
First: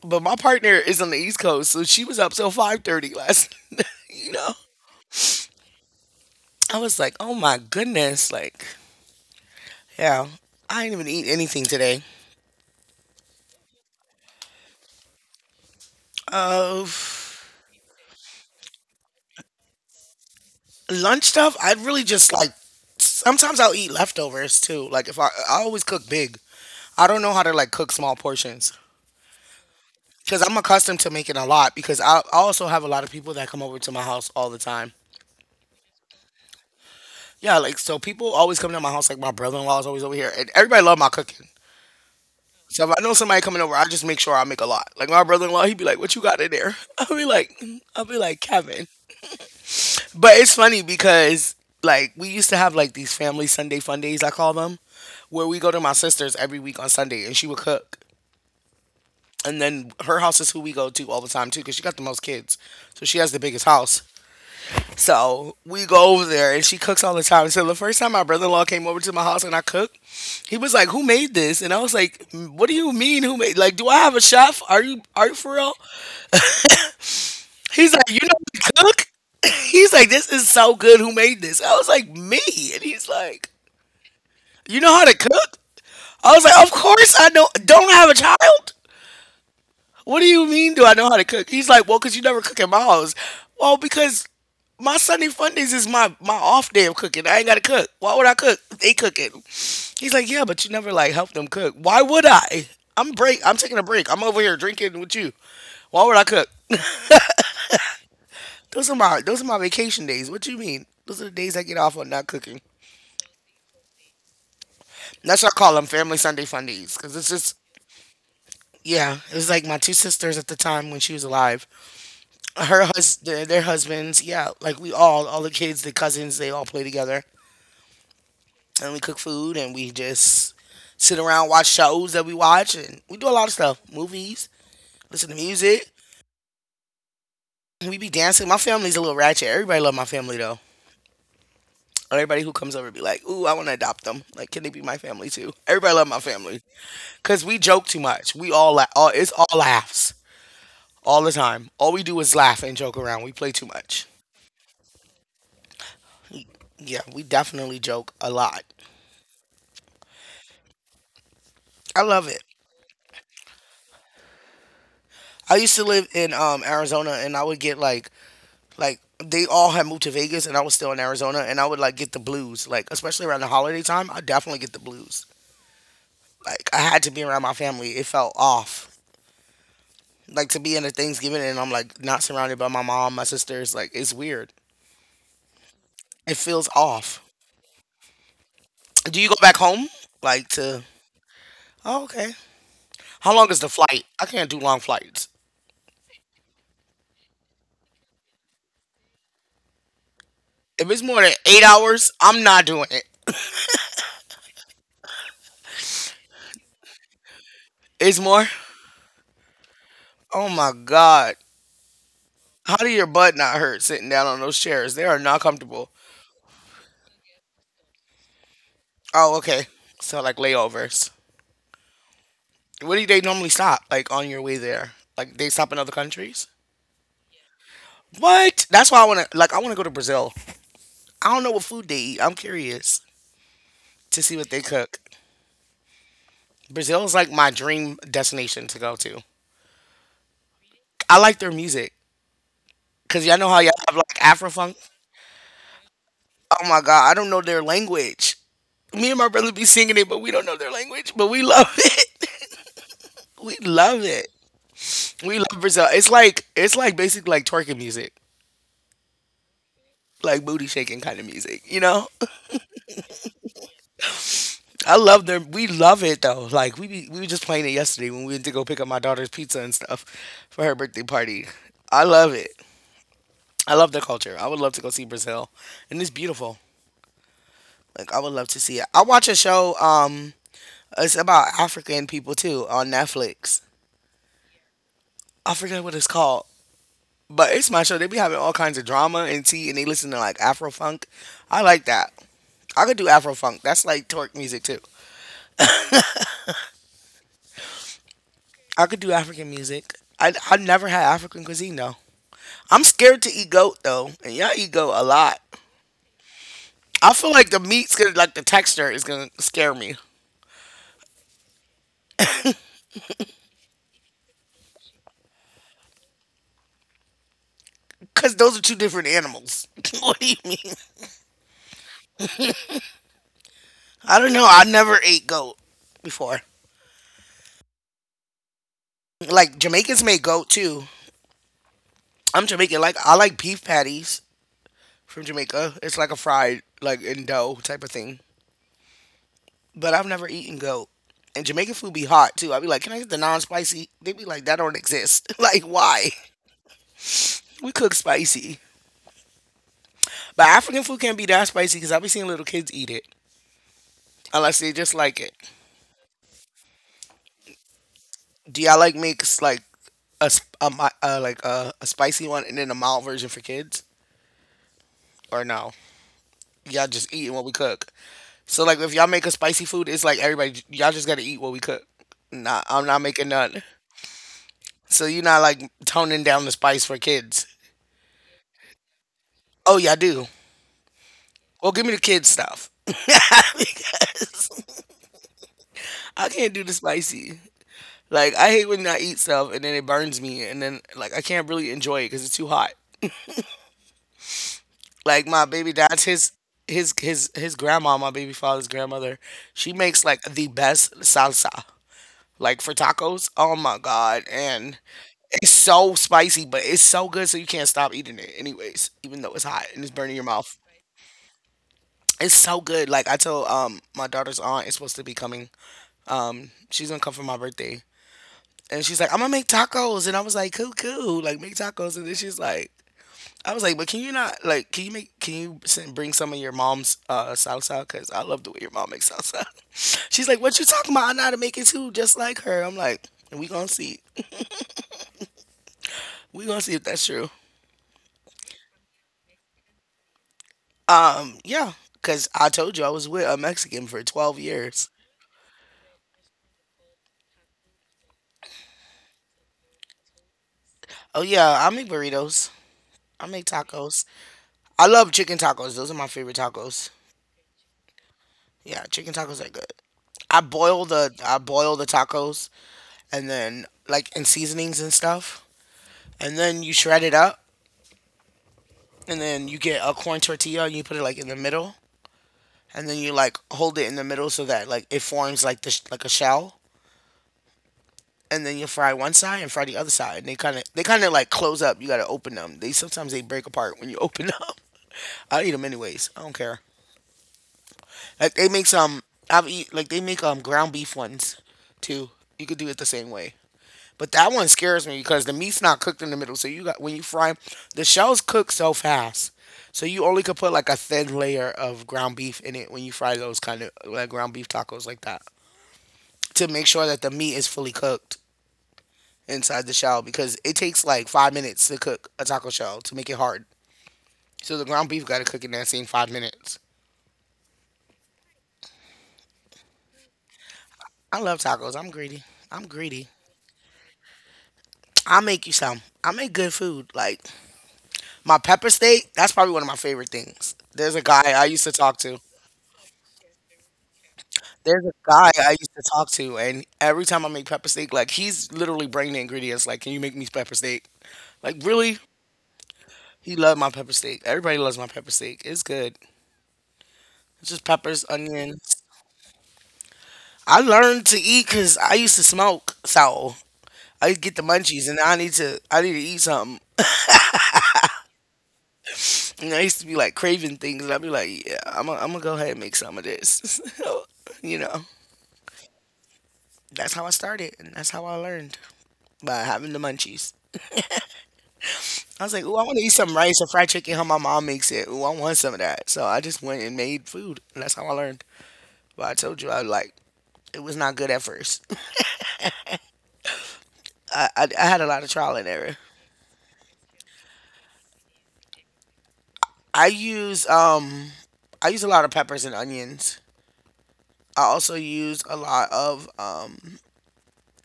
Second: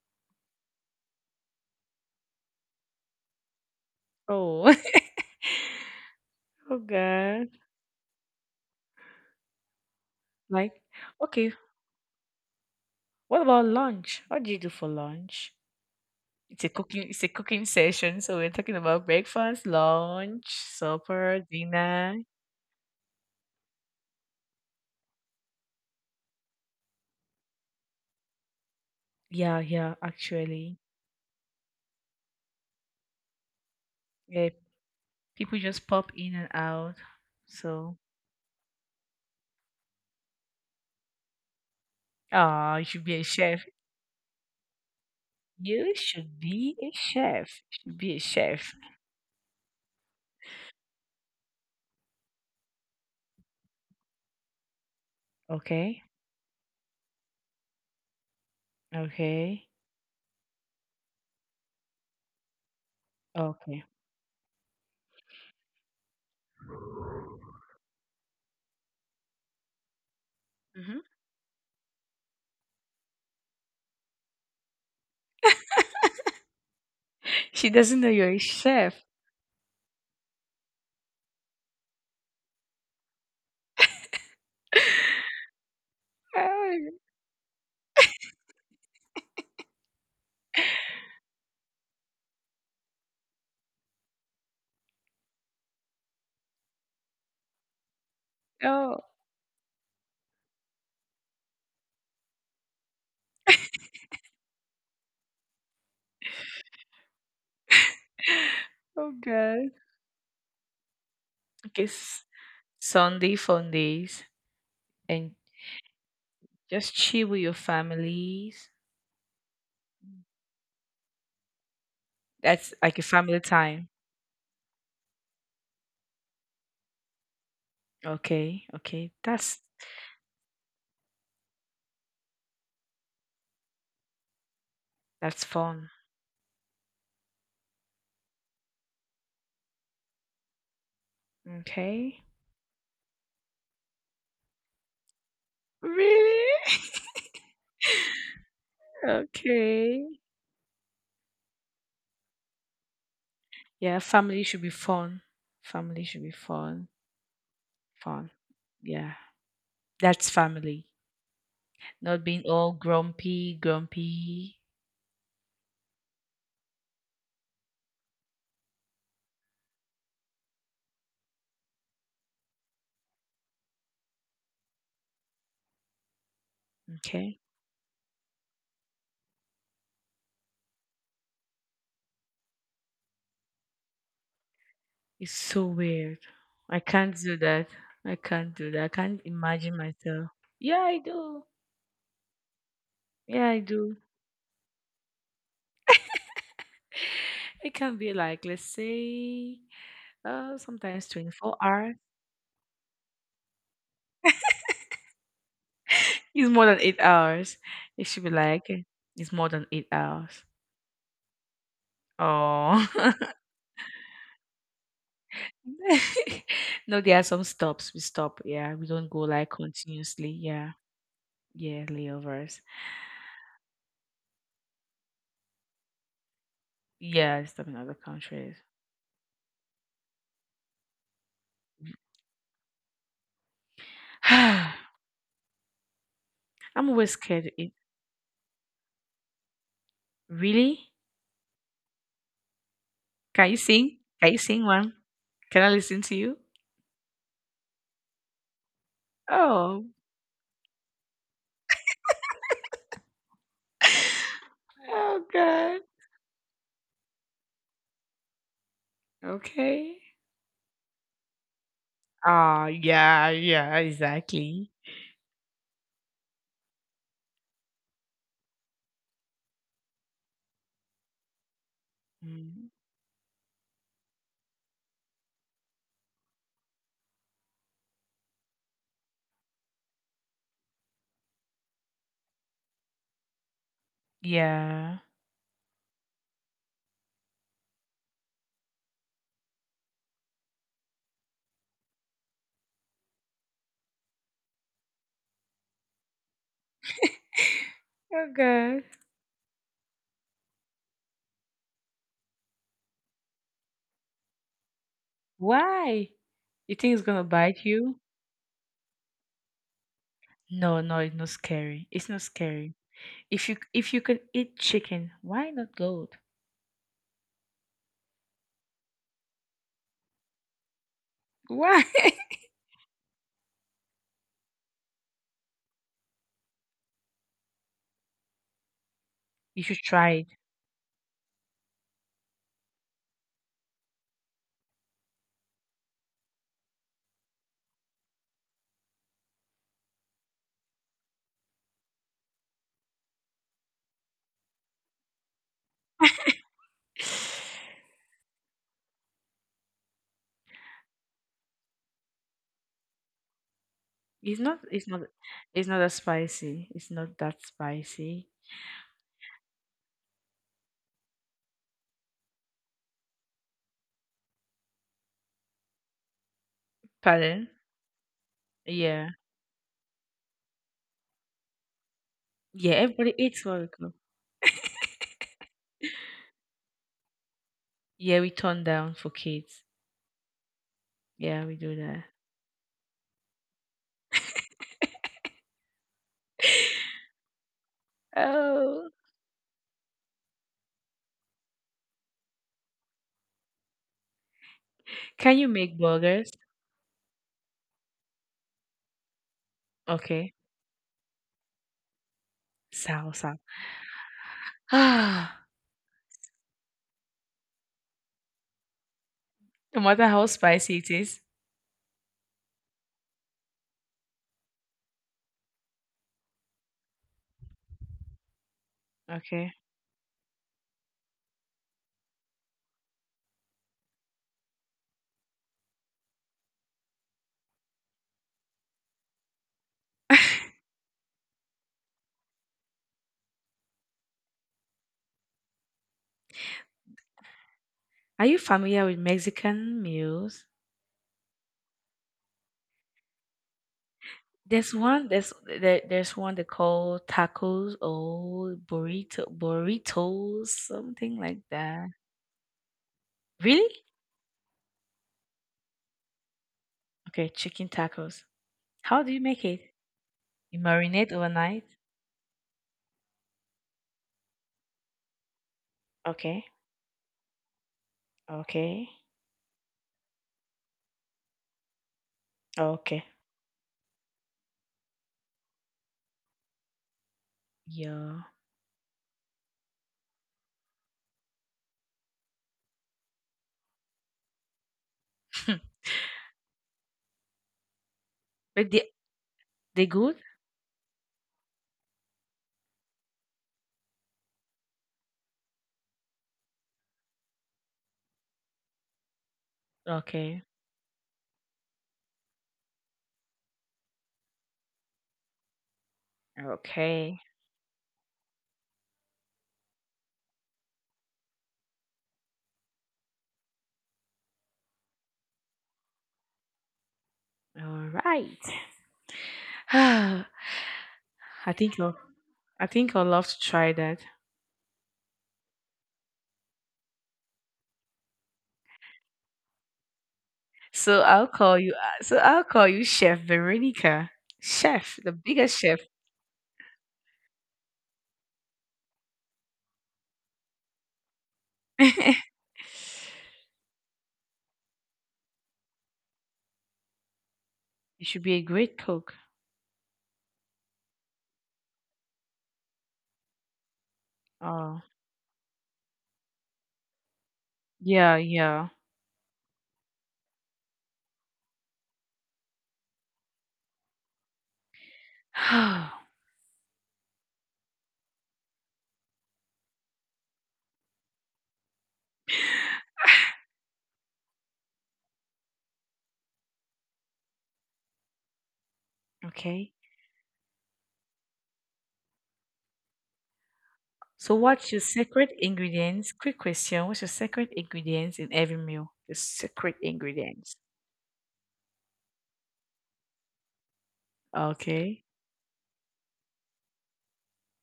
A: But my partner is on the East Coast, so she was up till 5:30 last. [laughs] Night,
B: oh, [laughs] oh,
A: I was like, oh
B: God.
A: my goodness, like yeah,
B: Like,
A: I didn't even eat
B: okay,
A: anything today.
B: what about lunch? What do you do for lunch?
A: Uh,
B: It's a cooking session, so we're talking about breakfast, lunch,
A: Lunch
B: supper,
A: stuff. I really
B: dinner.
A: just like. Sometimes I'll eat leftovers too. Like if I always cook big. I don't know how to like cook small portions
B: Yeah, yeah,
A: because I'm
B: actually.
A: accustomed to making a lot. Because I also have a lot of people that come over to my house all
B: Yeah,
A: the time.
B: people just pop in and out.
A: Yeah, like
B: So
A: so people always come to my house. Like my brother-in-law is always over here, and everybody love my cooking.
B: ah,
A: So
B: you
A: if I
B: should
A: know
B: be a
A: somebody coming
B: chef.
A: over, I just make sure I make a lot. Like my brother-in-law, he'd be
B: You
A: like, "What you got
B: should
A: in there?"
B: be a
A: [laughs]
B: chef. You should
A: "I'll
B: be
A: be
B: a
A: like
B: chef.
A: Kevin." But it's funny because like we used to have like these family Sunday fun days, I call them, where we go to my
B: Okay.
A: sister's every week on Sunday, and she would cook. And
B: Okay.
A: then her house is who we go to all the time too, because she got the most kids, so she has the biggest
B: Okay.
A: house. So we go over there and she cooks all the time. So the first time my brother in law came over to my house and I cooked, he was like, who
B: hmm [laughs]
A: made this? And I was like, what do you mean who made like do I have a chef? Are you for real?
B: She
A: He's
B: doesn't
A: like,
B: know
A: you
B: you're a
A: know how to
B: chef.
A: cook? [laughs] He's like, this is so good, who made this? I was like, me and he's like, you know how to
B: [laughs]
A: cook? I was like, of
B: oh
A: course I know don't I have a child? What do you mean? Do I know how to cook? He's like, well, because you never cook at my house. Well, because my Sunday Fundays is my off day of cooking. I ain't gotta cook. Why would I cook? They
B: no.
A: cooking. He's like, yeah, but you never like help them cook. Why would I? I'm break. I'm taking a break. I'm over here drinking with you. Why would I cook? Those are
B: Oh
A: my those are my
B: god.
A: vacation days. What you mean? Those are the days I get
B: Okay.
A: off on not cooking.
B: Sunday fun days.
A: That's what I call them family Sunday Fundays
B: Just
A: because it's
B: chill with
A: just
B: your families.
A: yeah. It was like my two sisters at the time when she was alive.
B: That's
A: Her
B: like a
A: husband, their
B: family
A: their
B: time.
A: husbands, yeah, like we all the kids, the cousins, they all play together,
B: Okay,
A: and we
B: okay.
A: cook food and we just sit around, watch shows that we watch, and we do a lot of stuff, movies, listen to
B: That's
A: music,
B: fun.
A: we be dancing. My family's a little ratchet. Everybody love my family though.
B: Okay.
A: Everybody who comes over be like, "Ooh, I want to adopt them. Like, can they be my family too?" Everybody love my
B: Really?
A: family
B: [laughs]
A: because we joke too much. We all, la- all it's all
B: Okay.
A: laughs all the time. All we do is laugh and joke around. We play too
B: Yeah,
A: much.
B: family should be fun. Family should be fun.
A: Yeah, we definitely joke
B: Fun.
A: a lot.
B: Yeah. That's family.
A: I
B: Not
A: love
B: being
A: it.
B: all grumpy, grumpy.
A: I used to live in Arizona and I would get like they all had moved to Vegas and I was still in Arizona and I would like get the blues. Like especially around the holiday time, I definitely get the blues. Like I had to be
B: Okay.
A: around my family. It felt off. Like to be in a Thanksgiving and I'm like not surrounded by my mom, my sisters, like it's weird.
B: It's so weird.
A: It feels
B: I can't
A: off.
B: do that. I can't do that. I
A: Do
B: can't
A: you go back
B: imagine
A: home?
B: myself.
A: Like
B: Yeah,
A: to
B: I do.
A: oh, okay. How
B: Yeah,
A: long is
B: I
A: the
B: do.
A: flight? I can't do long flights.
B: [laughs] It can be like, let's say,
A: If it's
B: sometimes
A: more than
B: 24
A: eight
B: hours.
A: hours, I'm not doing it.
B: It's more than 8 hours. It
A: It's
B: should be
A: more.
B: like, eh, it's more than 8 hours.
A: Oh my god. How
B: Oh.
A: do your butt not hurt sitting down on those chairs? They are not comfortable.
B: [laughs] no, there are some stops. We stop. Yeah. We don't go
A: Oh,
B: like
A: okay. So
B: continuously.
A: like
B: Yeah.
A: layovers.
B: Yeah. Layovers.
A: Where do they normally stop? Like on your way there? Like they stop in other countries?
B: Yeah. it's stop in other countries.
A: What? That's why I wanna like I wanna go to Brazil. I don't know what food they eat. I'm curious to
B: [sighs]
A: see what they
B: I'm
A: cook. Brazil is
B: always
A: like my
B: scared. It
A: dream destination to go to.
B: really?
A: I like their music. Cause y'all know
B: Can you
A: how y'all have
B: sing?
A: like
B: Can you
A: Afro
B: sing
A: funk.
B: one? Can I listen to you?
A: Oh my god, I don't know their language. Me and my brother be
B: Oh.
A: singing it, but we don't know their language, but we love [laughs] it. We love it.
B: [laughs] oh
A: We love
B: God.
A: Brazil. It's like basically like twerking music,
B: Okay.
A: like booty shaking kind of music.
B: Oh, yeah, yeah, exactly.
A: I love them. We love it though. Like we be, we were just playing it yesterday when we went to go pick up my daughter's pizza and stuff for her birthday party. I love it.
B: Mm,
A: I love their culture. I would love to go see Brazil, and it's beautiful. Like I would love to see it. I watch a show. It's about African people too on Netflix.
B: yeah.
A: I forget what it's called. But it's my show. They be having all kinds of drama and tea, and they listen to like Afro funk. I like that. I could do Afro funk. That's like torque music too.
B: Okay.
A: I could do African music. I never had African cuisine though. I'm scared to eat goat though, and y'all eat goat a lot.
B: Why? You think it's
A: I
B: gonna
A: feel like the
B: bite
A: meat's
B: you?
A: gonna like the texture is gonna scare me
B: No, no, it's not scary. It's not scary. If you can eat chicken, why not goat?
A: because those are two different animals. [laughs] What do you mean?
B: Why? [laughs]
A: I don't know. I never ate goat before. Like
B: You should
A: Jamaicans
B: try
A: make
B: it.
A: goat too. I'm Jamaican. Like I like beef patties. From Jamaica. It's like a fried, like in dough type of thing. But I've never eaten goat. And Jamaican food be hot too. I'd be like, can I get the non spicy? They be like, that don't exist. [laughs] Like, why? We cook spicy. But African food can't be that spicy because I be seeing little kids eat it
B: It's
A: unless
B: not
A: they
B: it's
A: just
B: not
A: like it.
B: it's not that spicy. It's not that spicy.
A: Do y'all like mix like a, sp- a mi- like a spicy one and then a mild version for kids or no? Y'all just eating
B: Pardon?
A: what we cook. So like if y'all
B: Yeah.
A: make a spicy food, it's like everybody y'all just gotta eat what we cook. Nah,
B: Yeah,
A: I'm not
B: everybody
A: making
B: eats what
A: none.
B: we cook.
A: So you're not like toning down the spice for kids.
B: Yeah, we turn down for kids.
A: Oh yeah, I do.
B: Yeah, we
A: Well,
B: do
A: give me the
B: that.
A: kids stuff [laughs] because I can't do the
B: [laughs]
A: spicy. Like I hate when
B: Oh.
A: I eat stuff and then it burns me, and then like I can't really enjoy it because it's too hot. Like
B: Can you
A: my baby
B: make
A: dad's
B: burgers?
A: his his grandma, my baby father's grandmother. She makes like
B: Okay.
A: the best salsa, like for tacos.
B: Salsa.
A: Oh my god, and
B: Ah,
A: it's so spicy, but it's so good, so you can't stop eating it. Anyways, even though it's hot and
B: no
A: it's
B: matter
A: burning your
B: how [sighs]
A: mouth.
B: spicy it is.
A: It's so good. Like I told my daughter's aunt is supposed to be coming. She's gonna come for my birthday. And she's like, I'm gonna make
B: Okay.
A: tacos and I was like, cool, cool, like make tacos and then she's like I was like, but can you not like can you make can you bring some of your mom's salsa? Cause I love the way your mom makes salsa. [laughs] She's
B: [laughs]
A: like, what you talking about? I know how to make it too, just like her. I'm like, we gonna see if that's true.
B: Are you familiar with Mexican meals?
A: Yeah, cause I told you I was with a Mexican for 12
B: There's
A: years.
B: one. There's one they call tacos or burrito burritos, something
A: Oh
B: like
A: yeah, I
B: that.
A: make burritos. I make
B: Really?
A: tacos. I love chicken tacos. Those are my favorite tacos.
B: Okay, chicken tacos.
A: Yeah,
B: How do
A: chicken
B: you make
A: tacos are
B: it?
A: good. I
B: You
A: boil
B: marinate
A: the I
B: overnight.
A: boil the tacos and then like in seasonings and stuff. And
B: Okay.
A: then you shred it up
B: Okay.
A: and then you get a corn tortilla and you put it like in the middle and then
B: Okay.
A: you like hold it in the middle so that like it forms like the like a shell,
B: Yeah.
A: and then you fry one side and fry the other side, and they kind of like close up. You got to open them. They sometimes they break apart when you open them. [laughs] I eat them
B: [laughs]
A: anyways. I don't care. Like they make
B: But
A: some I've eat
B: they
A: like they
B: good?
A: make ground beef ones too. You could do it the same way. But that one scares me because the meat's not cooked in the middle. So you got when you fry 'em, the shells cook so fast. So you only could
B: Okay.
A: put like a thin layer of ground beef in it when you fry those kind of like ground beef tacos like that to make sure that the
B: Okay.
A: meat is fully cooked inside the shell, because it takes like 5 minutes to cook a taco shell to make it hard. So the ground beef got to cook in that same 5 minutes.
B: All right. [sighs] I
A: I love tacos.
B: think
A: I'm
B: I'll,
A: greedy.
B: I
A: I'm
B: think I'll
A: greedy.
B: love to try that.
A: I'll make you some. I make good food. Like my pepper steak, that's probably one of my favorite things. There's a guy I used to talk
B: So
A: to.
B: I'll call you Chef Veronica,
A: There's a
B: Chef, the
A: guy I
B: biggest
A: used
B: chef.
A: to talk to, and every time I make pepper steak, like he's literally bringing the ingredients. Like, can you make me pepper steak? Like,
B: [laughs]
A: really?
B: You
A: He loved my pepper steak. Everybody loves my pepper steak. It's good. It's just peppers,
B: should be a great
A: onions.
B: cook.
A: I learned to eat because I used to smoke, so I get the
B: Oh,
A: munchies, and I need to eat something.
B: yeah, yeah.
A: And I used to be like craving things, and I'd be like, yeah, I'm gonna go ahead and make some of this. [laughs] you know,
B: [sighs]
A: that's how I started, and that's how I learned by having the munchies. I was like, ooh, I want to eat some rice or fried chicken, how my mom makes it. Ooh, I want some of that. So I just went and made food, and that's how I learned. But I told you, I
B: Okay.
A: like, it was not good at first. [laughs] I,
B: So
A: I, I
B: what's
A: had
B: your
A: a lot of
B: secret
A: trial and error.
B: ingredients? Quick question. What's your secret ingredients in every meal? The secret
A: I use,
B: ingredients.
A: um, I use a lot of peppers and onions. I also
B: Okay.
A: use a lot of,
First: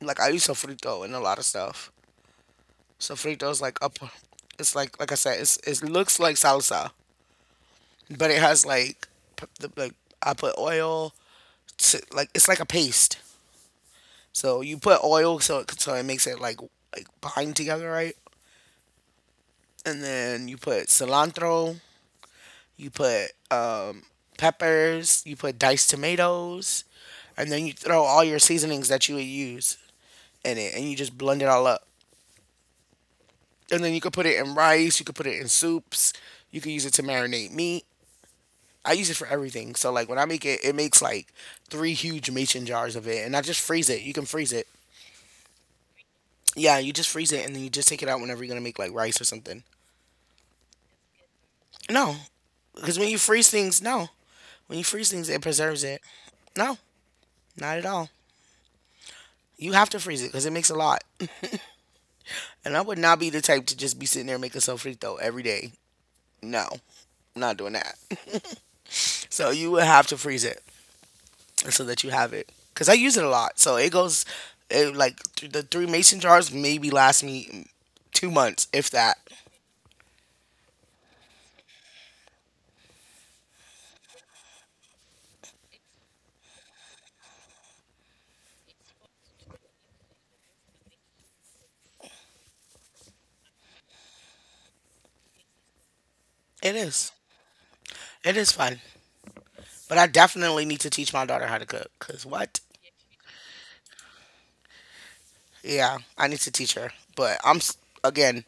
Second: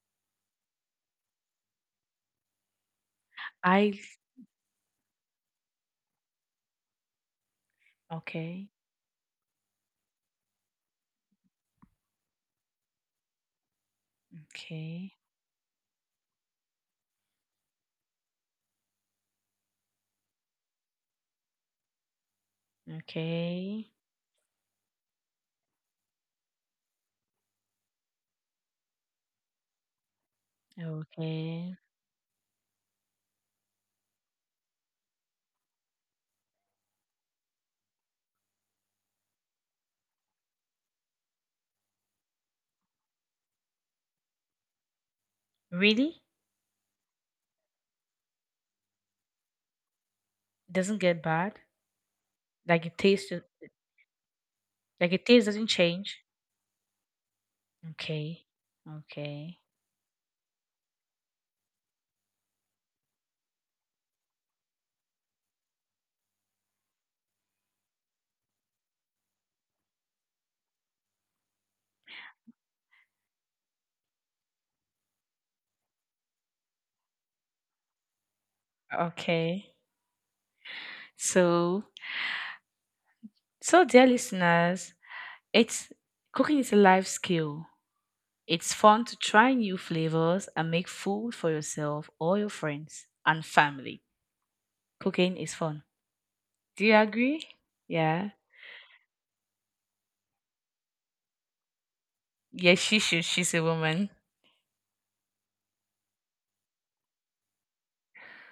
A: like, I use sofrito and a lot of stuff. Sofrito is like
B: I
A: up. It's like I said. It looks like salsa, but it has
B: Okay.
A: like p- the, like I put oil to like it's like a paste. So you put
B: Okay.
A: oil so it makes it like bind together, right? And then you put cilantro. You put
B: Okay.
A: peppers. You put diced tomatoes, and then you throw all your seasonings that you would use in it, and you just blend it all
B: Okay.
A: up. And then you could put it in rice. You could put it in soups. You could use it to marinate meat. I use it for everything. So like when I make it, it makes like three huge mason jars of it, and I just freeze it. You can freeze it.
B: Really?
A: Yeah, you just freeze it, and then you just take it out whenever you're gonna make like rice or something.
B: Doesn't get bad?
A: No,
B: Like it
A: because when you
B: tastes
A: freeze things, no, when you
B: like
A: freeze
B: it
A: things, it
B: tastes doesn't
A: preserves it.
B: change?
A: No, not at all.
B: Okay. Okay.
A: You have to freeze it because it makes a lot. And I would not be the type to just be sitting there making sofrito every day. No, I'm not doing that. [laughs] So you would have to freeze it, so that you have it. Cause I use it a lot, so it goes it, like th- the three mason jars maybe last me 2 months, if that.
B: Okay. So, so, dear listeners, it's cooking is a life skill. It's fun to try new flavors and make food for yourself or your friends and family. Cooking is fun.
A: It
B: Do you
A: is.
B: agree? Yeah.
A: It is fun, but I definitely need to teach my daughter how to cook. Cause what?
B: Yes, she should. She's a woman.
A: Yeah, I need to teach her. But again,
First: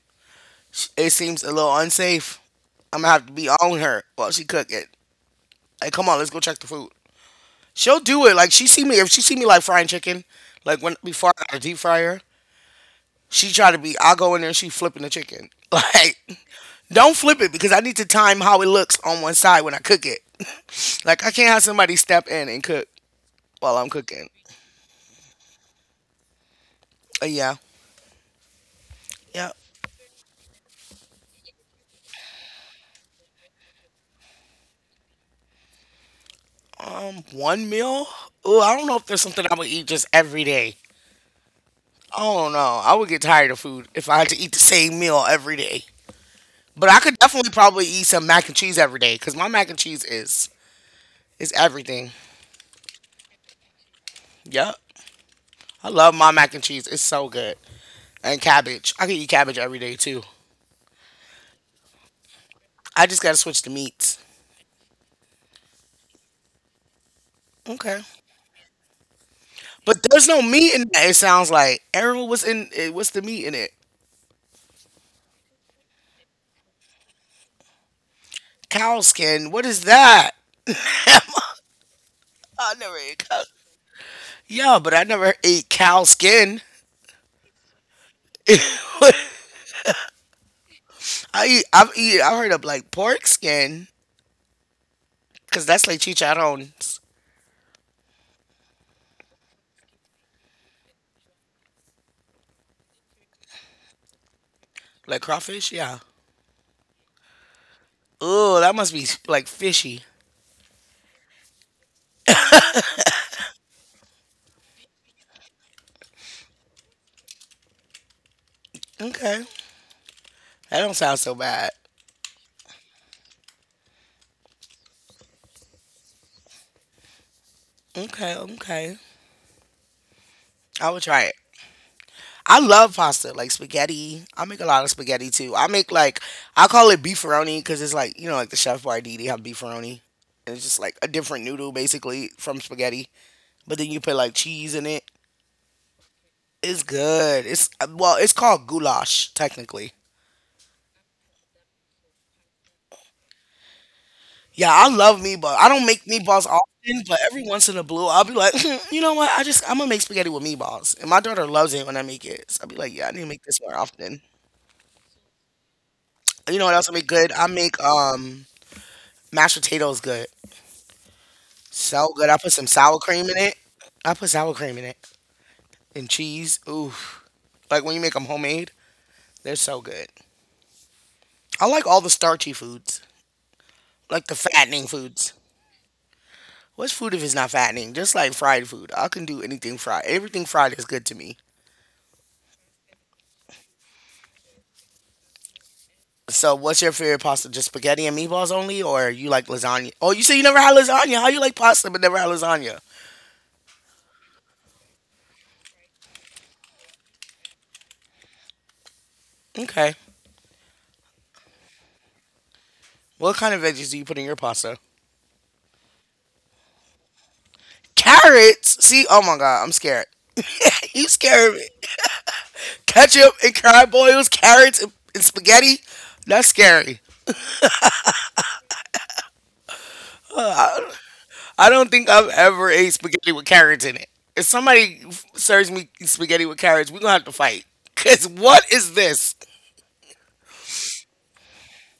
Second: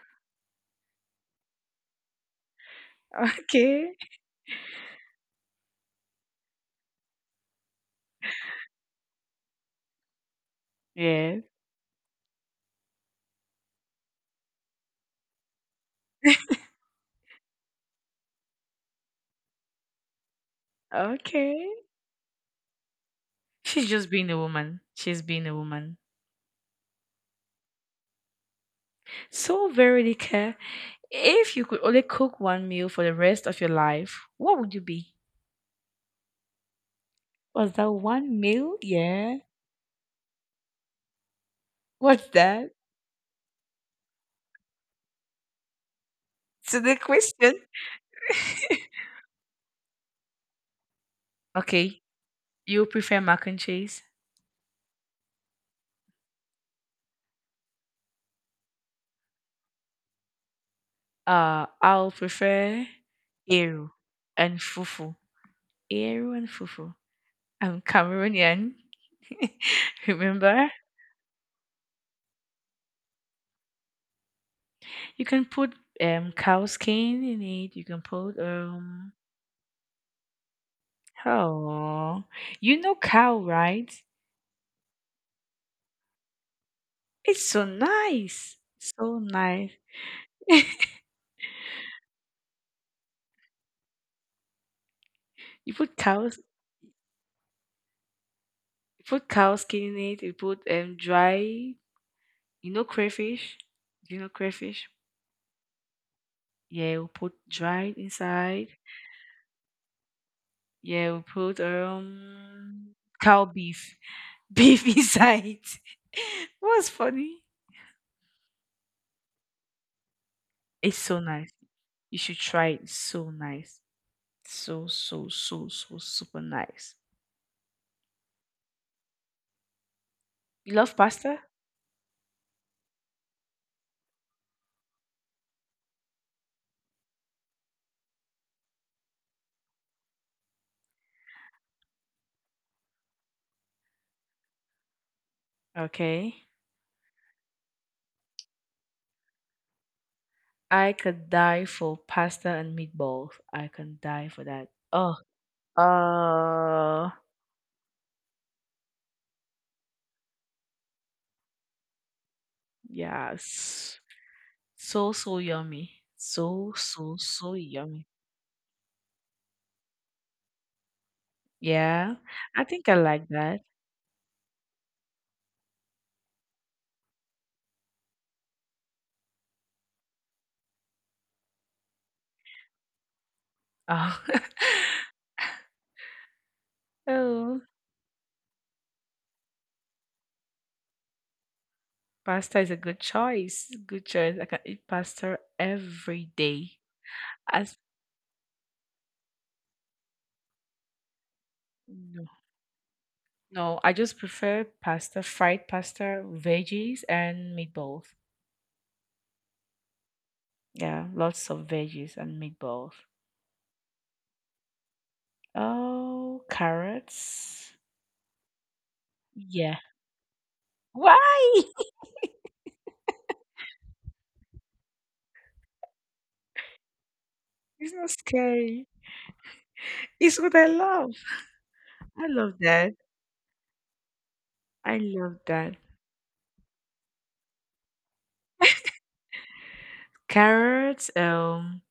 A: it seems a little unsafe. I'm gonna have to
B: [laughs]
A: be on
B: Okay.
A: her while she cook it. Like, come on, let's go check the food. She'll do it. Like she see me if she see me like frying chicken, like when before
B: Yes.
A: I got a deep fryer, she try to be. I go in there, she flipping the chicken. [laughs] Like, don't flip it because I need to time how it looks on one side when I cook it. [laughs] Like I can't have
B: Okay.
A: somebody step in and cook while I'm
B: She's just
A: cooking.
B: being a woman. She's being a woman.
A: Yeah, yeah.
B: So very Veronica, if you could only cook one meal for the rest of your life, what would you be?
A: One
B: Was that
A: meal.
B: one
A: Oh, I
B: meal?
A: don't know if there's
B: Yeah.
A: something I would eat just every day. I
B: What's
A: don't
B: that?
A: know. I would get tired of food if I had to eat the same meal every day.
B: So
A: But
B: the
A: I could definitely
B: question.
A: probably eat some mac and cheese
B: [laughs]
A: every day because my mac and cheese is
B: Okay,
A: everything.
B: you prefer mac and cheese.
A: Yep. I love my mac and cheese. It's so good. And cabbage. I could eat cabbage every day too.
B: I'll prefer
A: I just gotta switch to
B: eru
A: meats.
B: and fufu. Eru and fufu. I'm
A: Okay.
B: Cameroonian.
A: But
B: [laughs]
A: there's no
B: Remember,
A: meat in that. It sounds like Errol was in. What's the meat in it?
B: you can put cow skin in it. You can put
A: Cow
B: um
A: skin. What is that? [laughs] I
B: Oh, you know
A: never ate
B: cow,
A: cow.
B: right?
A: Yeah, but I never ate cow skin.
B: It's so nice. So nice. [laughs]
A: I've eat. I heard of like pork skin, cause
B: You
A: that's
B: put
A: like
B: cows
A: chicharrones,
B: you put cow skin in it, you put dry you know crayfish? Do you know crayfish?
A: like crawfish. Yeah.
B: Yeah, we put dried
A: Oh,
B: inside.
A: that must be like fishy.
B: Yeah, we put cow beef. [laughs] Beef inside. [laughs] What's funny?
A: Okay, that don't
B: It's
A: sound
B: so
A: so
B: nice.
A: bad.
B: You should try it. It's so nice. So, super nice.
A: Okay, okay.
B: You
A: I
B: love
A: will try it.
B: pasta?
A: I love pasta, like spaghetti. I make a lot of spaghetti too. I make like I call it beefaroni because it's like you know like the chef Boyardee have beefaroni, and it's just like a different noodle basically from spaghetti, but then you put like cheese in it.
B: Okay.
A: It's good. It's well, it's called goulash technically.
B: I could die for pasta and meatballs. I can die for
A: Yeah,
B: that.
A: I love
B: Oh,
A: meatballs. I don't make meatballs often,
B: uh,
A: but every once in a blue, I'll be like, [laughs] "Hmm, you know what? I'm gonna make spaghetti with meatballs, and my daughter loves it when I make it. So I'll be like, yeah, I need to make this more
B: yes.
A: often.
B: So, so yummy.
A: You know
B: So,
A: what else I make
B: so,
A: good? I
B: so
A: make
B: yummy.
A: mashed potatoes good. So
B: Yeah,
A: good. I put
B: I
A: some
B: think I
A: sour cream
B: like
A: in it.
B: that.
A: I put sour cream in it and cheese. Ooh, like when you make them homemade, they're so good. I like all the starchy foods, like
B: Oh,
A: the fattening
B: [laughs]
A: foods. What's food if it's not
B: oh,
A: fattening? Just like fried food. I can do anything fried. Everything fried is good to me.
B: pasta is a good choice. Good choice. I can eat pasta every
A: So, what's your
B: day.
A: favorite pasta? Just
B: As
A: spaghetti and meatballs only, or you like lasagna? Oh, you say you never had lasagna. How you like pasta but never had
B: No,
A: lasagna?
B: no, I just prefer pasta, fried pasta, veggies, and meatballs.
A: Okay.
B: Yeah, lots of veggies and meatballs.
A: What kind of veggies do you put in your pasta?
B: Oh, carrots.
A: Carrots. See, oh my god, I'm
B: Yeah.
A: scared. [laughs] You scared me.
B: Why?
A: Ketchup and crab boils, carrots and spaghetti. That's scary.
B: It's not scary. It's what I love.
A: I don't think I've
B: I love
A: ever ate
B: that.
A: spaghetti with carrots in it. If somebody
B: I love
A: serves
B: that.
A: me spaghetti with carrots, we're gonna have to fight. Cause what is this?
B: Carrots,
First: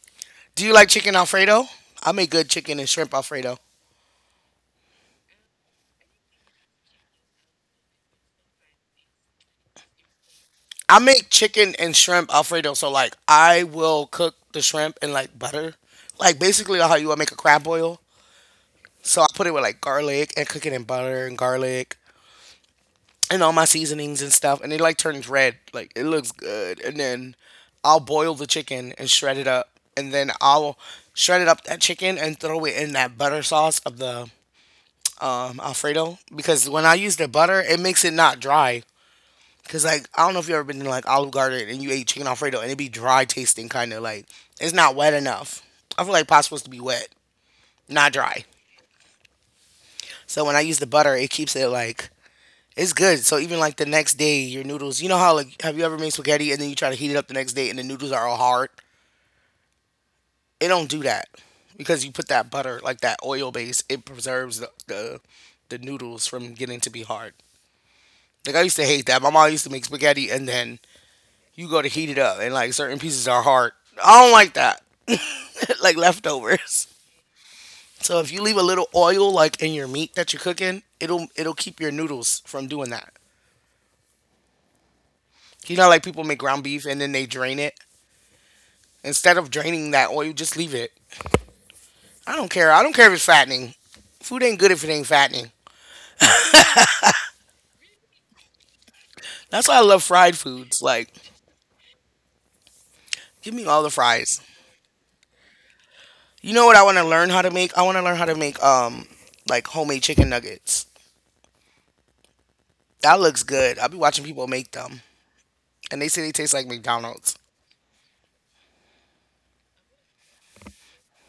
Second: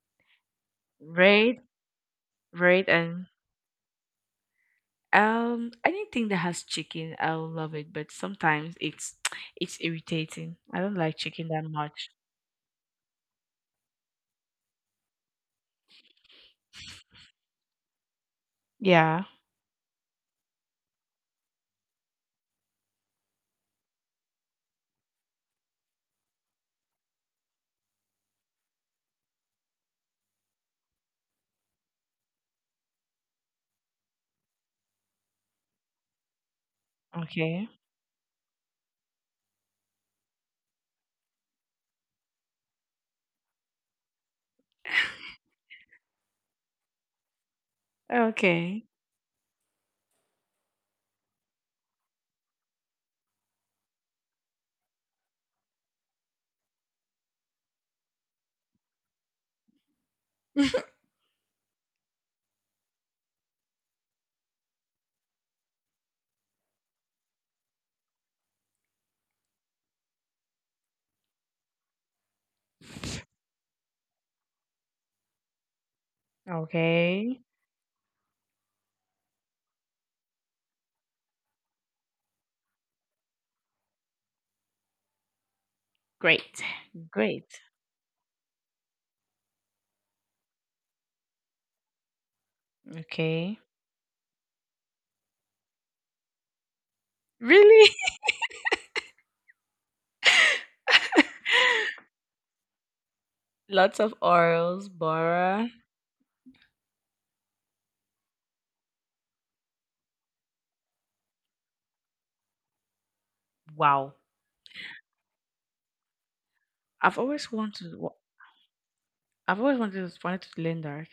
A: Do you like chicken
B: red,
A: alfredo? I make good chicken and shrimp
B: and
A: alfredo.
B: anything that has chicken, I'll love it. But sometimes it's [tsk] it's irritating. I don't
A: I
B: like
A: make
B: chicken that
A: chicken and
B: much.
A: shrimp alfredo. So like, I will cook the shrimp in like butter, like basically how you would make a crab boil. So
B: Yeah.
A: I put it with like garlic and cook it in butter and garlic, and all my seasonings and stuff, and it like turns red. Like it looks good. And then I'll boil the chicken and shred it up, and then I'll shred it up that chicken and throw it in that butter sauce of the Alfredo because when I use the butter,
B: Okay.
A: it makes it not dry. Cause like I don't know if you ever been to like Olive Garden and you ate chicken Alfredo and it be dry tasting, kind of like it's not wet enough. I feel like pot's supposed to be wet, not dry.
B: Okay.
A: So when I use the butter, it keeps it like it's good. So even like the next day, your noodles. You know how like have you ever made spaghetti and then you try to heat it up the next day and the noodles are all hard? It don't
B: [laughs]
A: do that because you put that butter like that oil base. It preserves the noodles from getting to be hard. Like I used to hate that. My mom used to make spaghetti and then you go to heat it up and like certain pieces are hard. I don't like that. [laughs] Like leftovers.
B: Okay.
A: So if you leave a little oil like in your meat that you're cooking, it'll keep your noodles from doing that. You know, like people make ground
B: Great.
A: beef and then they drain
B: Great.
A: it. Instead of draining that oil, just leave it. I don't care. I don't care if it's
B: Okay.
A: fattening. Food ain't good if it ain't fattening.
B: Really?
A: That's why I love fried foods. Like,
B: [laughs]
A: give me all the
B: Lots of
A: fries.
B: orals, Bora.
A: You know what I want to learn how to make? I want to learn how to make like homemade chicken nuggets. That looks good. I'll be watching
B: Wow.
A: people make them, and they say they taste like
B: I've
A: McDonald's.
B: always wanted to, I've always wanted to learn that.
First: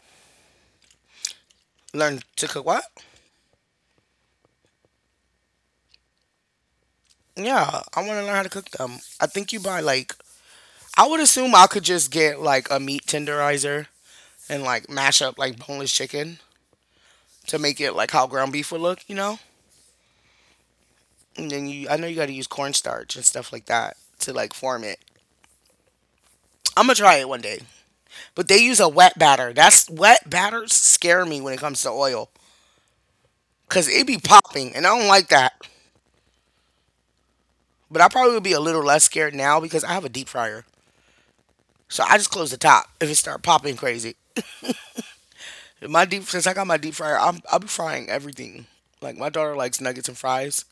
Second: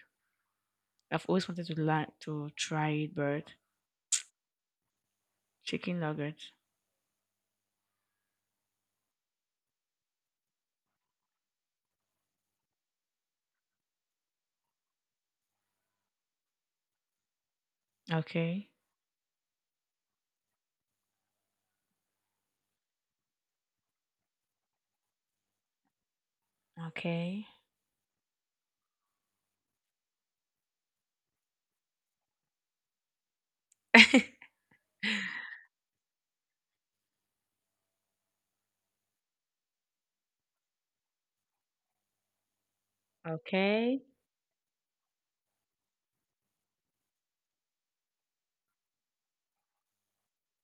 B: I've always wanted to learn
A: Learn to
B: to
A: cook what?
B: try it, but chicken nuggets.
A: Yeah, I want to learn how to cook them. I think you buy like I would assume I could just get like a meat tenderizer and like mash up like boneless chicken to make it like how ground beef
B: Okay.
A: would look, you know? And then you, I know you got to use cornstarch and stuff like that to like form it. I'm gonna try it one
B: Okay.
A: day. But they use a wet batter. That's wet batters scare me when it comes to oil because it be
B: [laughs]
A: popping, and I don't like that. But I probably would be a little less scared now because I have a deep fryer. So I just close the top if it start popping
B: Okay.
A: crazy. My deep since I got my deep fryer, I'll be frying everything. Like my daughter likes nuggets and fries.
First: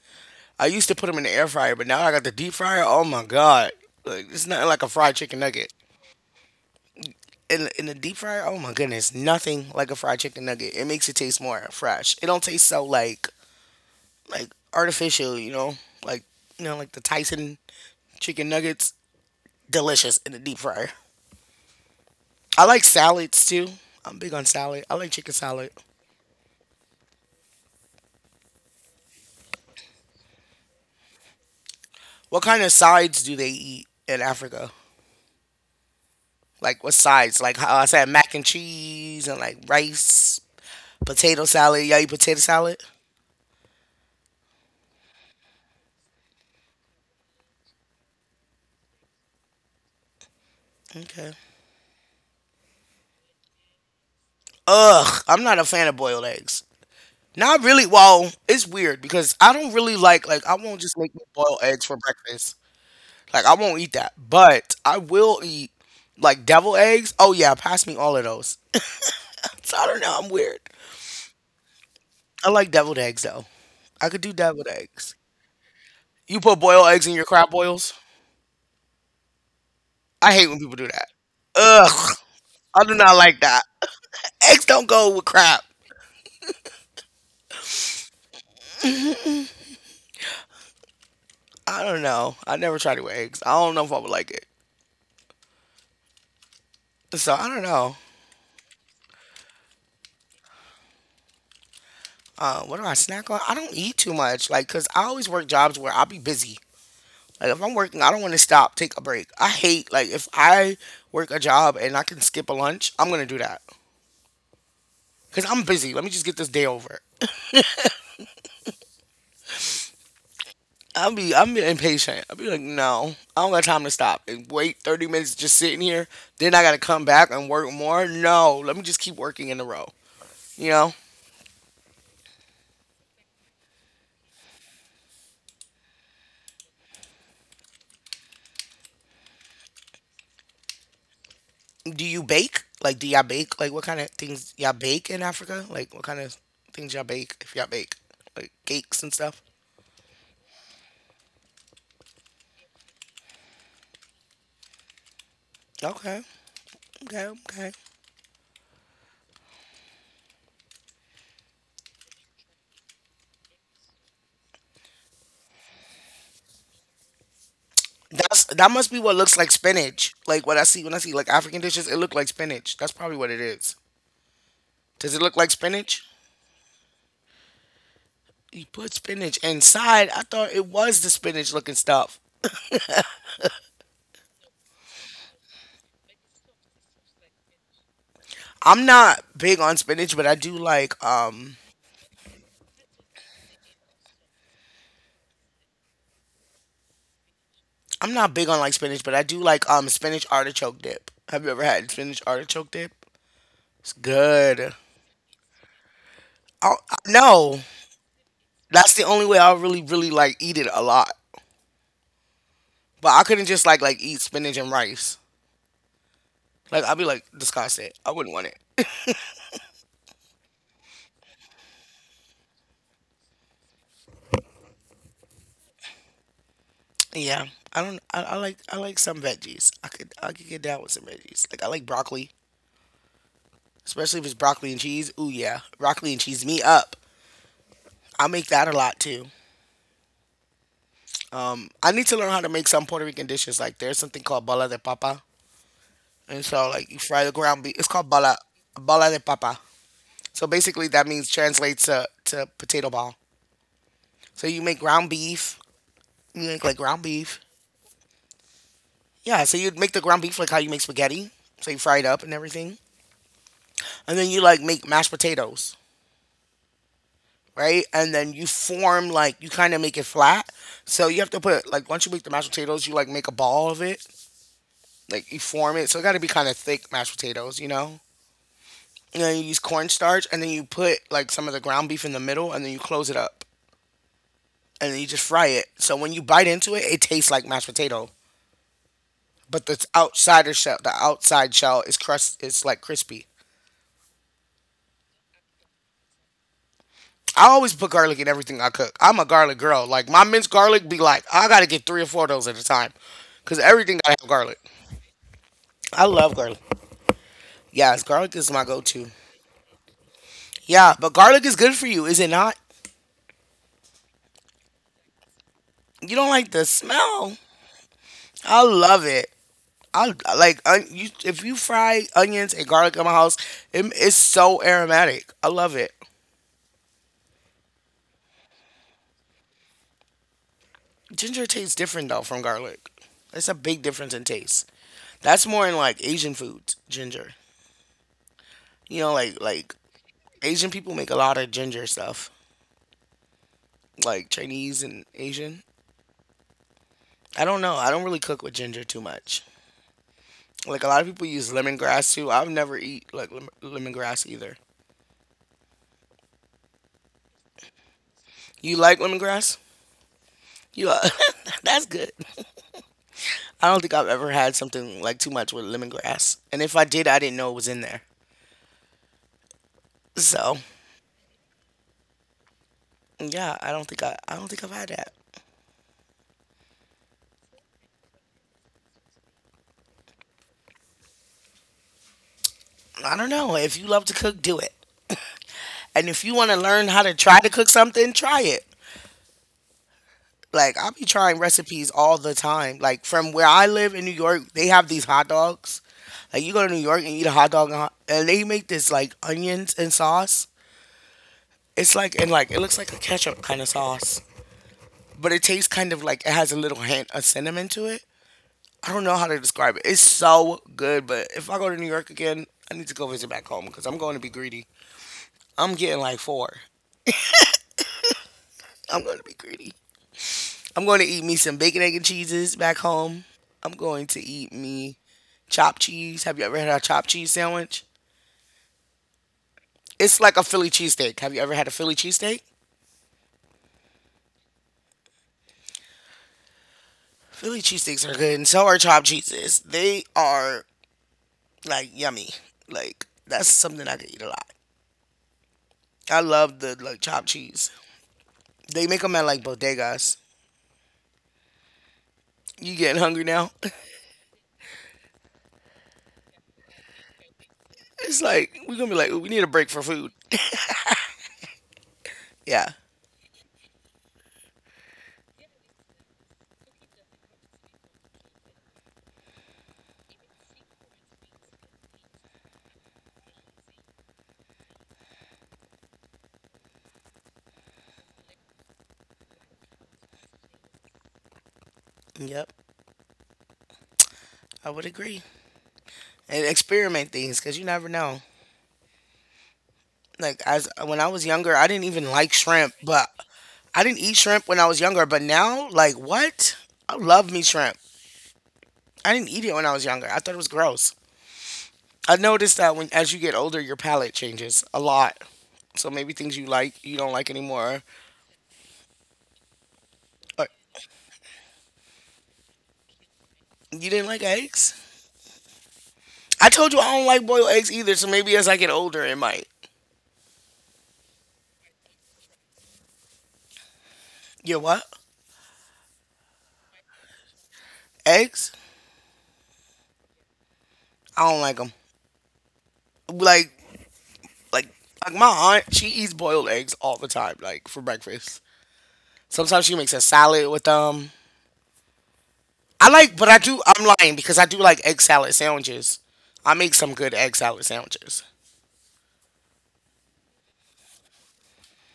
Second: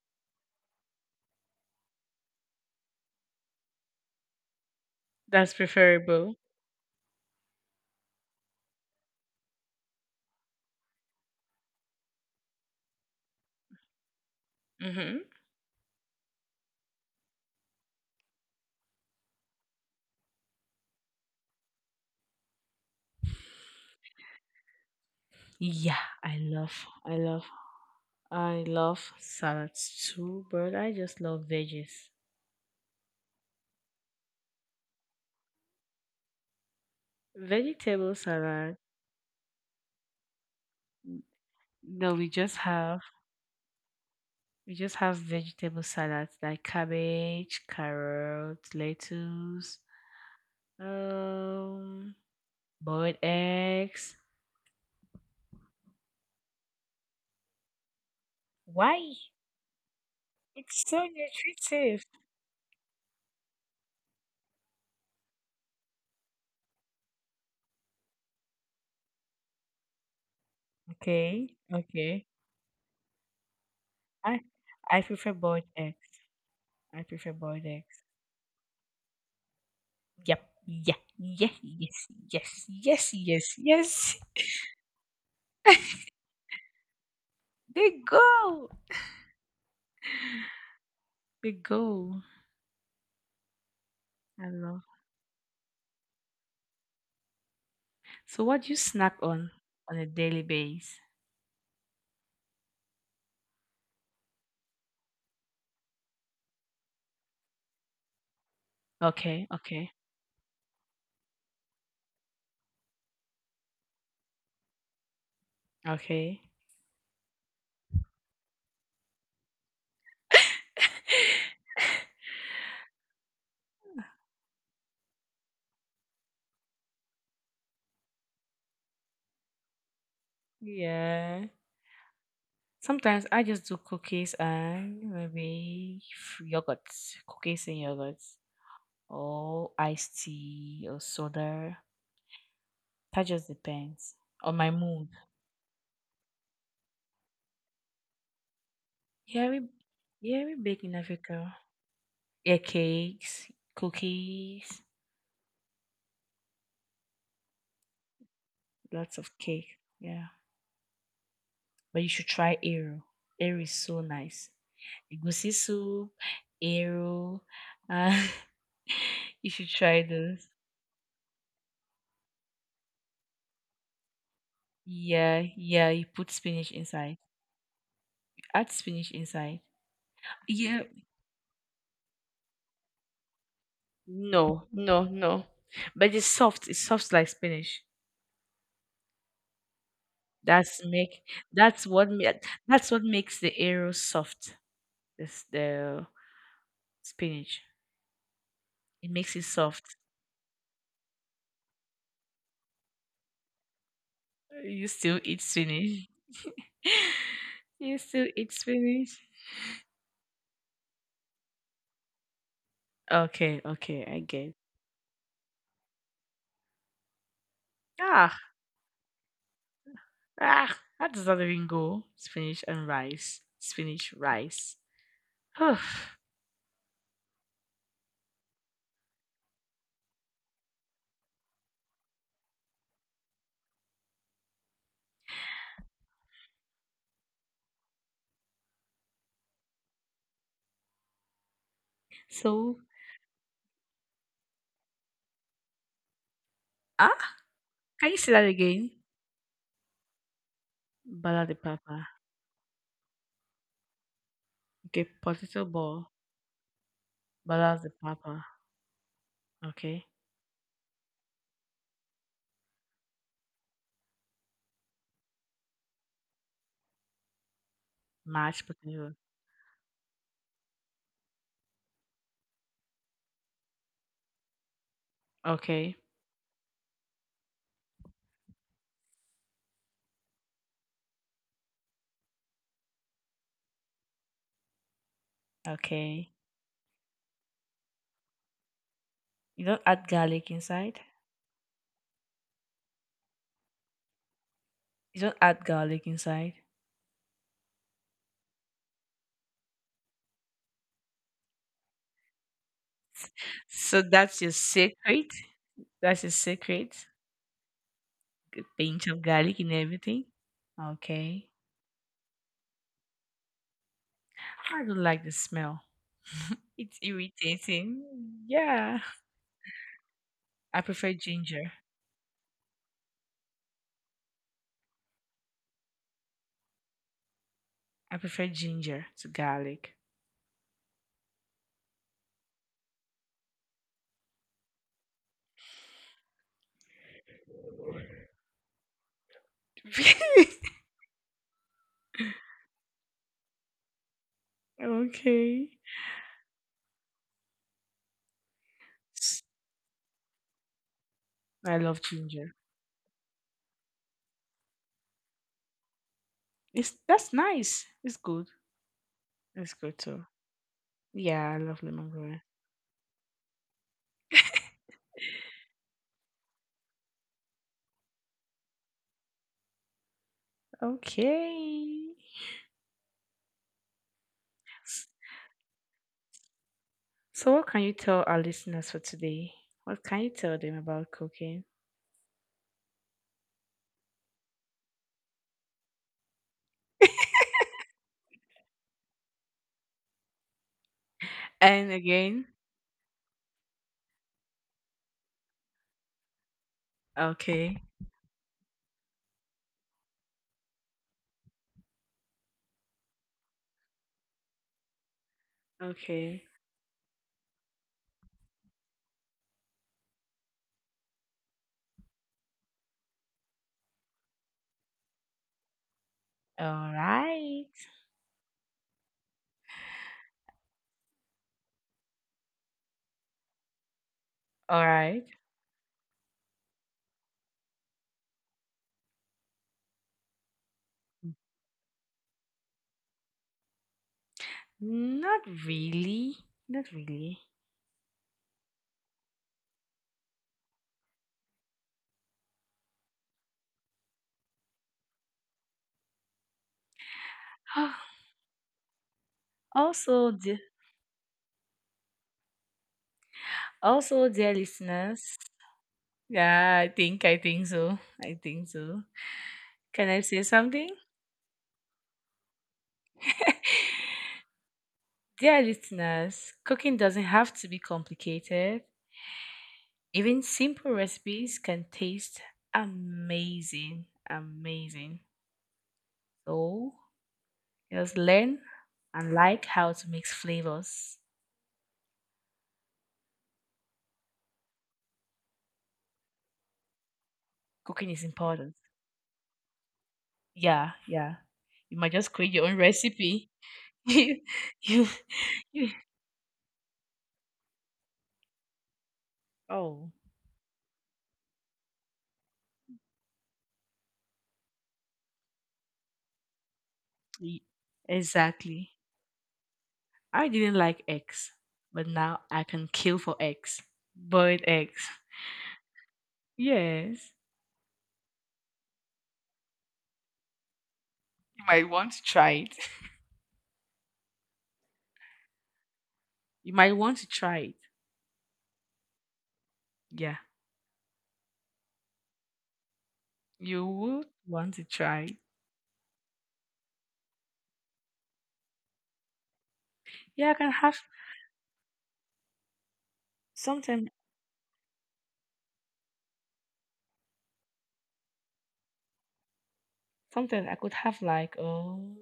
A: I used to put them in the air fryer, but now I got the deep fryer. Oh my god! Like it's nothing like a fried chicken
B: That's
A: nugget.
B: preferable.
A: In the deep fryer, oh my goodness, nothing like a fried chicken nugget. It makes it taste more fresh. It don't taste so like
B: Mm-hmm.
A: artificial, like you know like the Tyson chicken nuggets. Delicious in the deep fryer. I like salads too. I'm big on salad. I like chicken salad.
B: Yeah, I love, I love, I love salads too, but I just love veggies.
A: What kind of sides do they eat in Africa? Like what sides? Like how I said,
B: Vegetable
A: mac and
B: salad.
A: cheese and like rice, potato salad. Y'all eat
B: No, we
A: potato
B: just
A: salad?
B: have We just have vegetable salads like cabbage, carrots, lettuce,
A: Okay.
B: um, boiled eggs.
A: Ugh, I'm not a fan of boiled eggs. Not really. Well, it's weird
B: Why?
A: because I don't really like I won't
B: It's
A: just
B: so
A: make me boiled eggs for
B: nutritive.
A: breakfast. Like I won't eat that, but I will eat like devil eggs. Oh yeah, pass me all of those. So I don't know. I'm weird.
B: Okay, okay.
A: I like deviled eggs though. I could do
B: I
A: deviled
B: I
A: eggs.
B: prefer boiled eggs.
A: You put boiled
B: I
A: eggs in your
B: prefer
A: crab
B: boiled
A: boils?
B: eggs.
A: I
B: Yep.
A: hate when people do
B: Yeah.
A: that.
B: Yeah. Yes.
A: Ugh,
B: Yes.
A: I do
B: Yes.
A: not like
B: Yes.
A: that. [laughs]
B: Yes.
A: Eggs don't go with crap.
B: They go. They
A: I don't
B: go.
A: know. I never tried it with eggs. I don't know if I would like it.
B: I love.
A: So I don't know.
B: So, what do you snack on a daily basis?
A: What do I snack on? I don't eat too much, like, cause I always work jobs where I'll be busy. Like, if I'm working, I don't want to stop, take a break.
B: Okay.
A: I
B: Okay.
A: hate like if I work a job and I can skip a lunch, I'm gonna do that, cause I'm busy. Let me just
B: Okay.
A: get this day over.
B: [laughs]
A: I'm impatient. I'll be like, no, I don't got time to stop and wait 30 minutes just sitting here. Then I gotta come back and work more. No, let me just keep working in a row. You know?
B: Yeah. Sometimes I just do cookies and maybe yogurts, cookies and yogurts, or iced tea or soda.
A: Do you bake? Like, do
B: That
A: y'all
B: just
A: bake? Like, what kind of
B: depends on
A: things
B: my
A: y'all
B: mood.
A: bake in Africa? Like, what kind of things y'all bake if y'all bake? Like cakes and stuff.
B: Yeah, we, yeah, we bake in Africa. Yeah, cakes, cookies,
A: Okay, okay, okay.
B: lots of cake. Yeah, but you should try Aero. Aero is so nice. Egusi soup, Aero. Uh,
A: That's that must be what
B: [laughs]
A: looks
B: you
A: like
B: should try
A: spinach.
B: those.
A: Like what I see when I see like African dishes, it look like spinach. That's probably what it is. Does it
B: Yeah,
A: look like
B: yeah, you
A: spinach?
B: put spinach inside.
A: You
B: That's
A: put
B: spinach
A: spinach
B: inside.
A: inside. I thought it
B: Yeah.
A: was the spinach looking stuff.
B: No, no, no. But it's soft. It's soft like spinach.
A: I'm not big on spinach, but I do
B: That's
A: like
B: make that's what ma- that's what makes the arrow soft. This the spinach.
A: I'm not big on like
B: It
A: spinach, but
B: makes
A: I
B: it
A: do like
B: soft.
A: spinach artichoke dip. Have you ever had spinach artichoke dip? It's
B: You
A: good.
B: still eat spinach.
A: Oh no,
B: [laughs] You still eat
A: that's
B: spinach.
A: the only way I really really like eat it a lot. But I
B: Okay,
A: couldn't just
B: okay,
A: like
B: I
A: eat
B: get.
A: spinach and rice. Like I'd be like disgusted. I
B: Ah,
A: wouldn't want it. [laughs]
B: ah, how does that even go? Spinach and rice. Spinach rice. [sighs]
A: Yeah, I don't. I like I like some veggies. I could get down with some veggies. Like I like broccoli, especially if it's broccoli and cheese. Ooh yeah, broccoli and cheese me up. I make that a lot too. I need to learn how to
B: so
A: make some Puerto Rican dishes. Like there's something called bala de papa, and so like
B: ah,
A: you fry the ground beef. It's
B: can you
A: called
B: say that again?
A: bala de papa. So basically, that
B: Bala
A: means
B: de papa.
A: translates to potato ball. So you make
B: Okay,
A: ground
B: potato
A: beef.
B: ball.
A: You make like ground beef.
B: Bala de papa.
A: Yeah, so you'd
B: Okay.
A: make the ground beef like how you make spaghetti. So you fry it up and everything. And then you like make mashed potatoes, right? And then
B: Mashed
A: you
B: potato.
A: form like, you kind of make it flat. So you have to put, like, once you make the mashed potatoes, you like make a ball of it. Like you
B: Okay.
A: form it. So it got to be kind of thick mashed potatoes, you know? And then you use cornstarch and then you put like some of the ground beef in the middle and then you close it up and then you just fry it. So
B: Okay.
A: when you bite into it, it tastes like mashed potato.
B: You don't
A: But the
B: add garlic
A: outsider shell,
B: inside?
A: the outside shell is crust. It's like crispy.
B: You don't add garlic inside?
A: I always put garlic in everything I cook. I'm a garlic girl. Like my minced garlic be like, I gotta get three or four of those at a time, cause
B: So
A: everything gotta
B: that's
A: have
B: your
A: garlic.
B: secret. That's
A: I
B: your
A: love garlic.
B: secret.
A: Yes, garlic
B: A
A: is my
B: pinch of
A: go-to.
B: garlic in everything.
A: Yeah, but
B: Okay.
A: garlic is good for you, is it not?
B: I don't like the smell.
A: You don't
B: [laughs]
A: like the
B: It's
A: smell.
B: irritating.
A: I
B: Yeah.
A: love it. I
B: I
A: like on,
B: prefer
A: you, if
B: ginger.
A: you fry onions and garlic in my house, it's so aromatic. I love it.
B: I prefer ginger to garlic.
A: Ginger tastes different though from garlic. It's a big difference in taste. That's more in like Asian foods, ginger. You know, like
B: [laughs]
A: Asian people make a lot of ginger stuff, like Chinese and
B: Okay.
A: Asian. I don't know. I don't really cook with ginger too much. Like a lot of people use
B: I love
A: lemongrass too.
B: ginger.
A: I've never eat like lemongrass either.
B: It's That's nice. It's good.
A: You like
B: It's
A: lemongrass?
B: good too.
A: You li-
B: Yeah, I
A: [laughs]
B: love
A: that's
B: lemon
A: good.
B: green.
A: I don't think I've ever had something like too much with lemongrass, and if I did, I didn't know it was in there. So
B: Okay.
A: yeah, I don't think I've had that.
B: So what can you tell our listeners for today? What can you tell them about cooking?
A: I don't know. If you love to cook, do it. And if you want to learn how to try to cook something, try it. Like I'll be trying
B: And
A: recipes all
B: again,
A: the time. Like from where I live in New York, they have these hot dogs. Like you go to New York and eat a hot
B: okay,
A: dog, and they make this like onions and sauce. It's like and like it looks like a ketchup kind of sauce, but it tastes kind of
B: okay,
A: like it has a little hint of cinnamon to it. I don't know how to describe it. It's so good, but if I go to New York again, I need to go visit back home because I'm going to be greedy. I'm getting like four.
B: all right,
A: I'm going to be greedy. I'm going to eat me some bacon, egg, and cheeses back home. I'm going to eat
B: all
A: me
B: right.
A: chopped cheese. Have you ever had a chopped cheese sandwich? It's like a Philly cheesesteak. Have you ever had a Philly cheesesteak?
B: Not really, not really.
A: Philly cheesesteaks are good, and so are chopped cheeses. They are like yummy. Like that's something I could eat a lot. I love the like chopped cheese.
B: [gasps]
A: They make them at like
B: [sighs] also,
A: bodegas.
B: dear,
A: You getting hungry now? [laughs]
B: also, dear listeners. Yeah, I think so. I
A: It's
B: think
A: like we're
B: so.
A: gonna be like, we need a break for
B: Can I
A: food.
B: say
A: [laughs]
B: something?
A: Yeah.
B: Dear listeners, cooking doesn't have to be complicated. Even simple recipes can taste amazing, amazing. So just learn and like how to mix flavors.
A: Yep. I would agree. And experiment things because you never
B: Cooking is
A: know.
B: important.
A: Like
B: Yeah,
A: as when I
B: yeah.
A: was younger, I
B: You
A: didn't
B: might just
A: even
B: create
A: like
B: your own
A: shrimp, but
B: recipe. [laughs]
A: I didn't eat
B: you,
A: shrimp when I was
B: you,
A: younger, but
B: you,
A: now like what? I love me shrimp. I didn't eat it when I was
B: oh,
A: younger. I thought it was gross. I noticed that when as you get older, your palate changes a lot. So maybe things you like, you don't like
B: y-
A: anymore.
B: exactly. I
A: Or
B: didn't like eggs, but now I can kill for eggs.
A: you didn't like
B: Boiled
A: eggs?
B: eggs.
A: I told you I don't
B: Yes.
A: like boiled eggs either, so maybe as I get older, it might.
B: You might want to try it. [laughs]
A: Yeah, what?
B: You might want to try it.
A: Eggs?
B: Yeah.
A: I don't like them. Like,
B: You would want to
A: like,
B: try it.
A: like my aunt, she eats boiled eggs all the time, like for breakfast. Sometimes she makes a
B: Yeah, I can
A: salad with
B: have
A: them. I like, but I do.
B: sometimes
A: I'm lying because I do like egg salad sandwiches. I make some good egg salad sandwiches.
B: sometimes I could have like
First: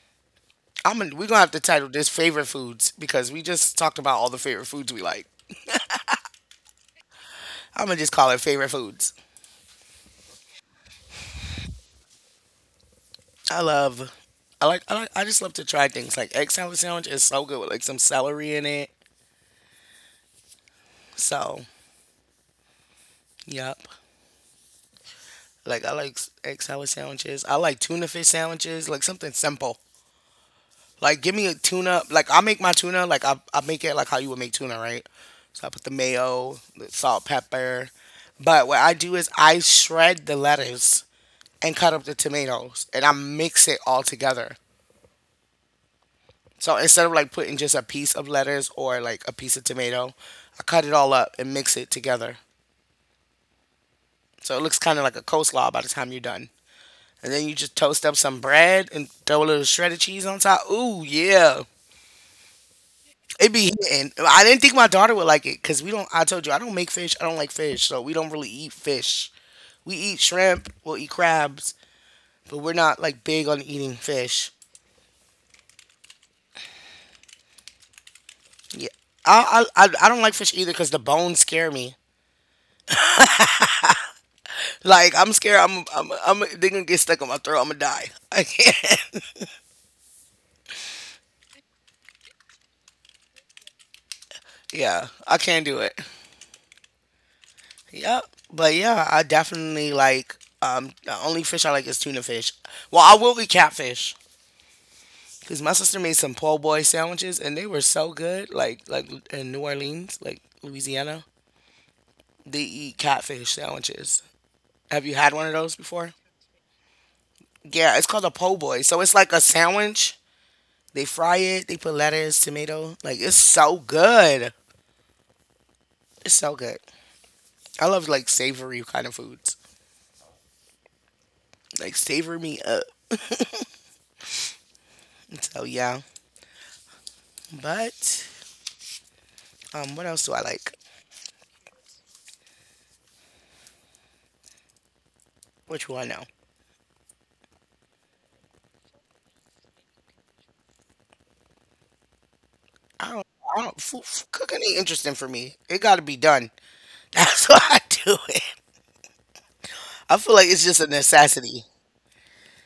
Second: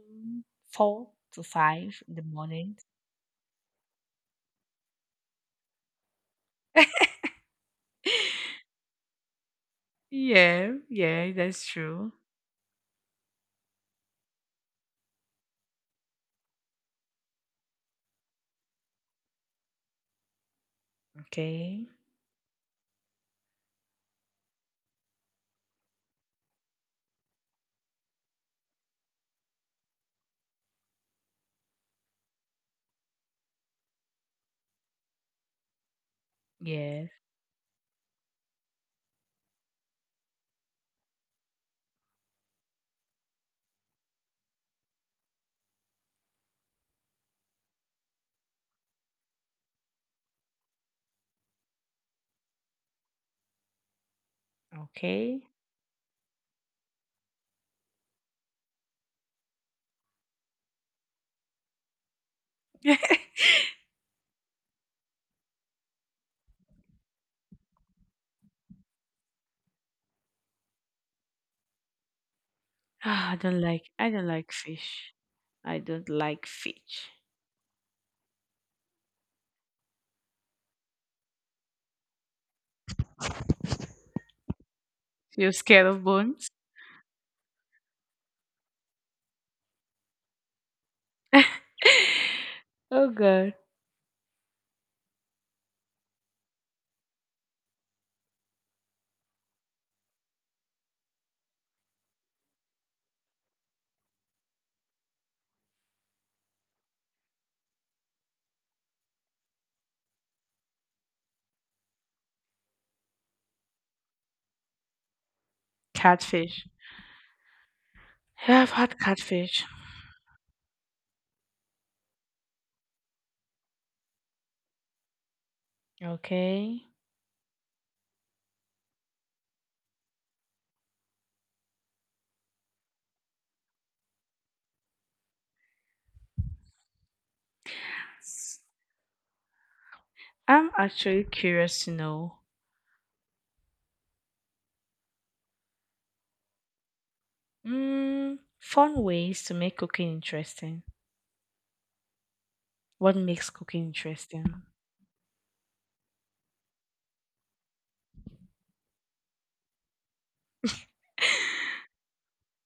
A: I'm
B: four
A: gonna, we're gonna
B: to
A: have to title
B: five
A: this
B: in the
A: favorite
B: morning.
A: foods because we just talked about all the favorite foods we like. I'm gonna just call it
B: [laughs]
A: favorite foods.
B: Yeah, yeah, that's true.
A: I love. I like. I just love to try things like egg salad sandwich is so good with like some celery in it. So
B: Okay.
A: yep. Like I like egg salad sandwiches. I like tuna fish sandwiches. Like something simple. Like, give me a tuna. Like, I make my tuna. Like, I make it like how you would make tuna, right? So I put the mayo, the
B: Yes.
A: salt, pepper. But what I do is I shred the lettuce and cut up the tomatoes and I mix it all together. So instead of like putting just a piece of lettuce or like a piece of tomato, I cut it all up and mix it together. So it looks kind of like a
B: Okay.
A: coleslaw by the time you're done. And then you just toast up some bread and throw a little shredded cheese on top. Ooh, yeah.
B: [laughs]
A: It be hitting. I didn't think my daughter would like it because we don't. I told you I don't make fish. I don't like fish, so we don't really eat fish. We eat shrimp. We'll eat crabs, but we're not like
B: Ah,
A: big on eating
B: I don't
A: fish.
B: like fish. I don't like fish.
A: Yeah, I don't like fish either because the bones scare me. Like I'm
B: You're
A: scared. I'm
B: scared of
A: I'm I'm
B: bones?
A: they're gonna get stuck on my throat. I'm gonna die. I can't. [laughs]
B: [laughs] oh god.
A: Yeah, I can't do it. Yep. But yeah, I definitely like the only fish I like is tuna fish. Well, I will eat catfish. Cause my sister made some po' boy sandwiches and they were so good. Like in New Orleans, like Louisiana, they eat catfish sandwiches. Have you had one of those before?
B: Catfish.
A: Yeah, it's called a po'
B: Yeah, I've
A: boy.
B: had
A: So it's like a
B: catfish.
A: sandwich. They fry it. They put lettuce, tomato. Like it's so good. It's so good.
B: Okay.
A: I love like savory kind of foods. Like savor me up. So yeah. But what else do I
B: I'm
A: like?
B: actually curious to know
A: Which one now?
B: fun ways to make cooking interesting.
A: I
B: What
A: don't.
B: makes
A: I don't.
B: cooking
A: Food, cooking
B: interesting?
A: ain't interesting for me. It got to be done. [laughs] That's why I do it. I feel like it's just a necessity.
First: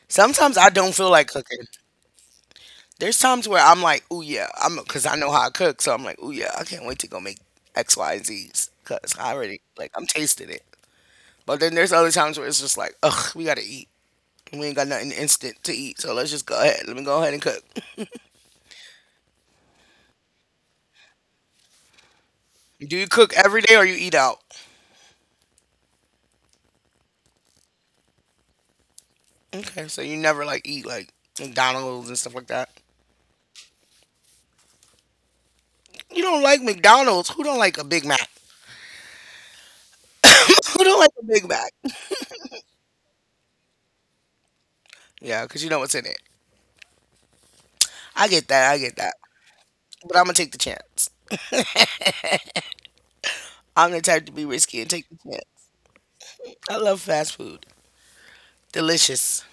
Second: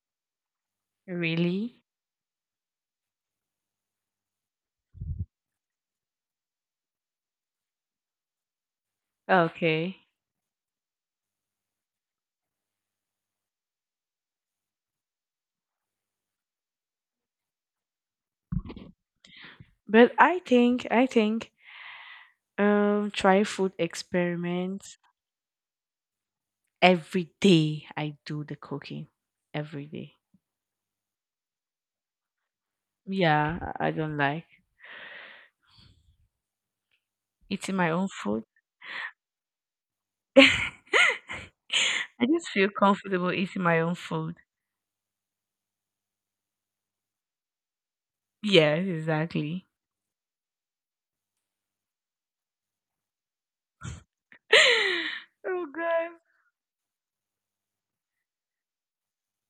A: Sometimes I don't feel like cooking.
B: Really?
A: There's times where I'm like, oh yeah, I'm because I know how I cook, so I'm like, oh yeah, I can't wait to go make X, Y, and Z's because I already like
B: Okay.
A: I'm tasting it. But then there's other times where it's just like, ugh, we gotta eat. We ain't got nothing instant to eat, so let's just go ahead. Let me go ahead and cook.
B: But I think
A: Do you cook
B: try
A: every day
B: food
A: or you eat out?
B: experiments every day. I do the cooking
A: Okay,
B: every
A: so you
B: day.
A: never like eat like McDonald's and stuff like that.
B: Yeah, I don't like
A: You don't like McDonald's? Who don't like
B: eating
A: a
B: my
A: Big
B: own
A: Mac?
B: food.
A: [laughs] Who don't
B: [laughs]
A: like a Big Mac?
B: I just feel comfortable eating my own food.
A: Yeah, because you know what's in it. I get that. I
B: Yes,
A: get that.
B: exactly.
A: But I'm gonna take the chance. I'm the type to be risky and take the
B: [laughs] oh
A: chance.
B: god.
A: I love fast food. Delicious.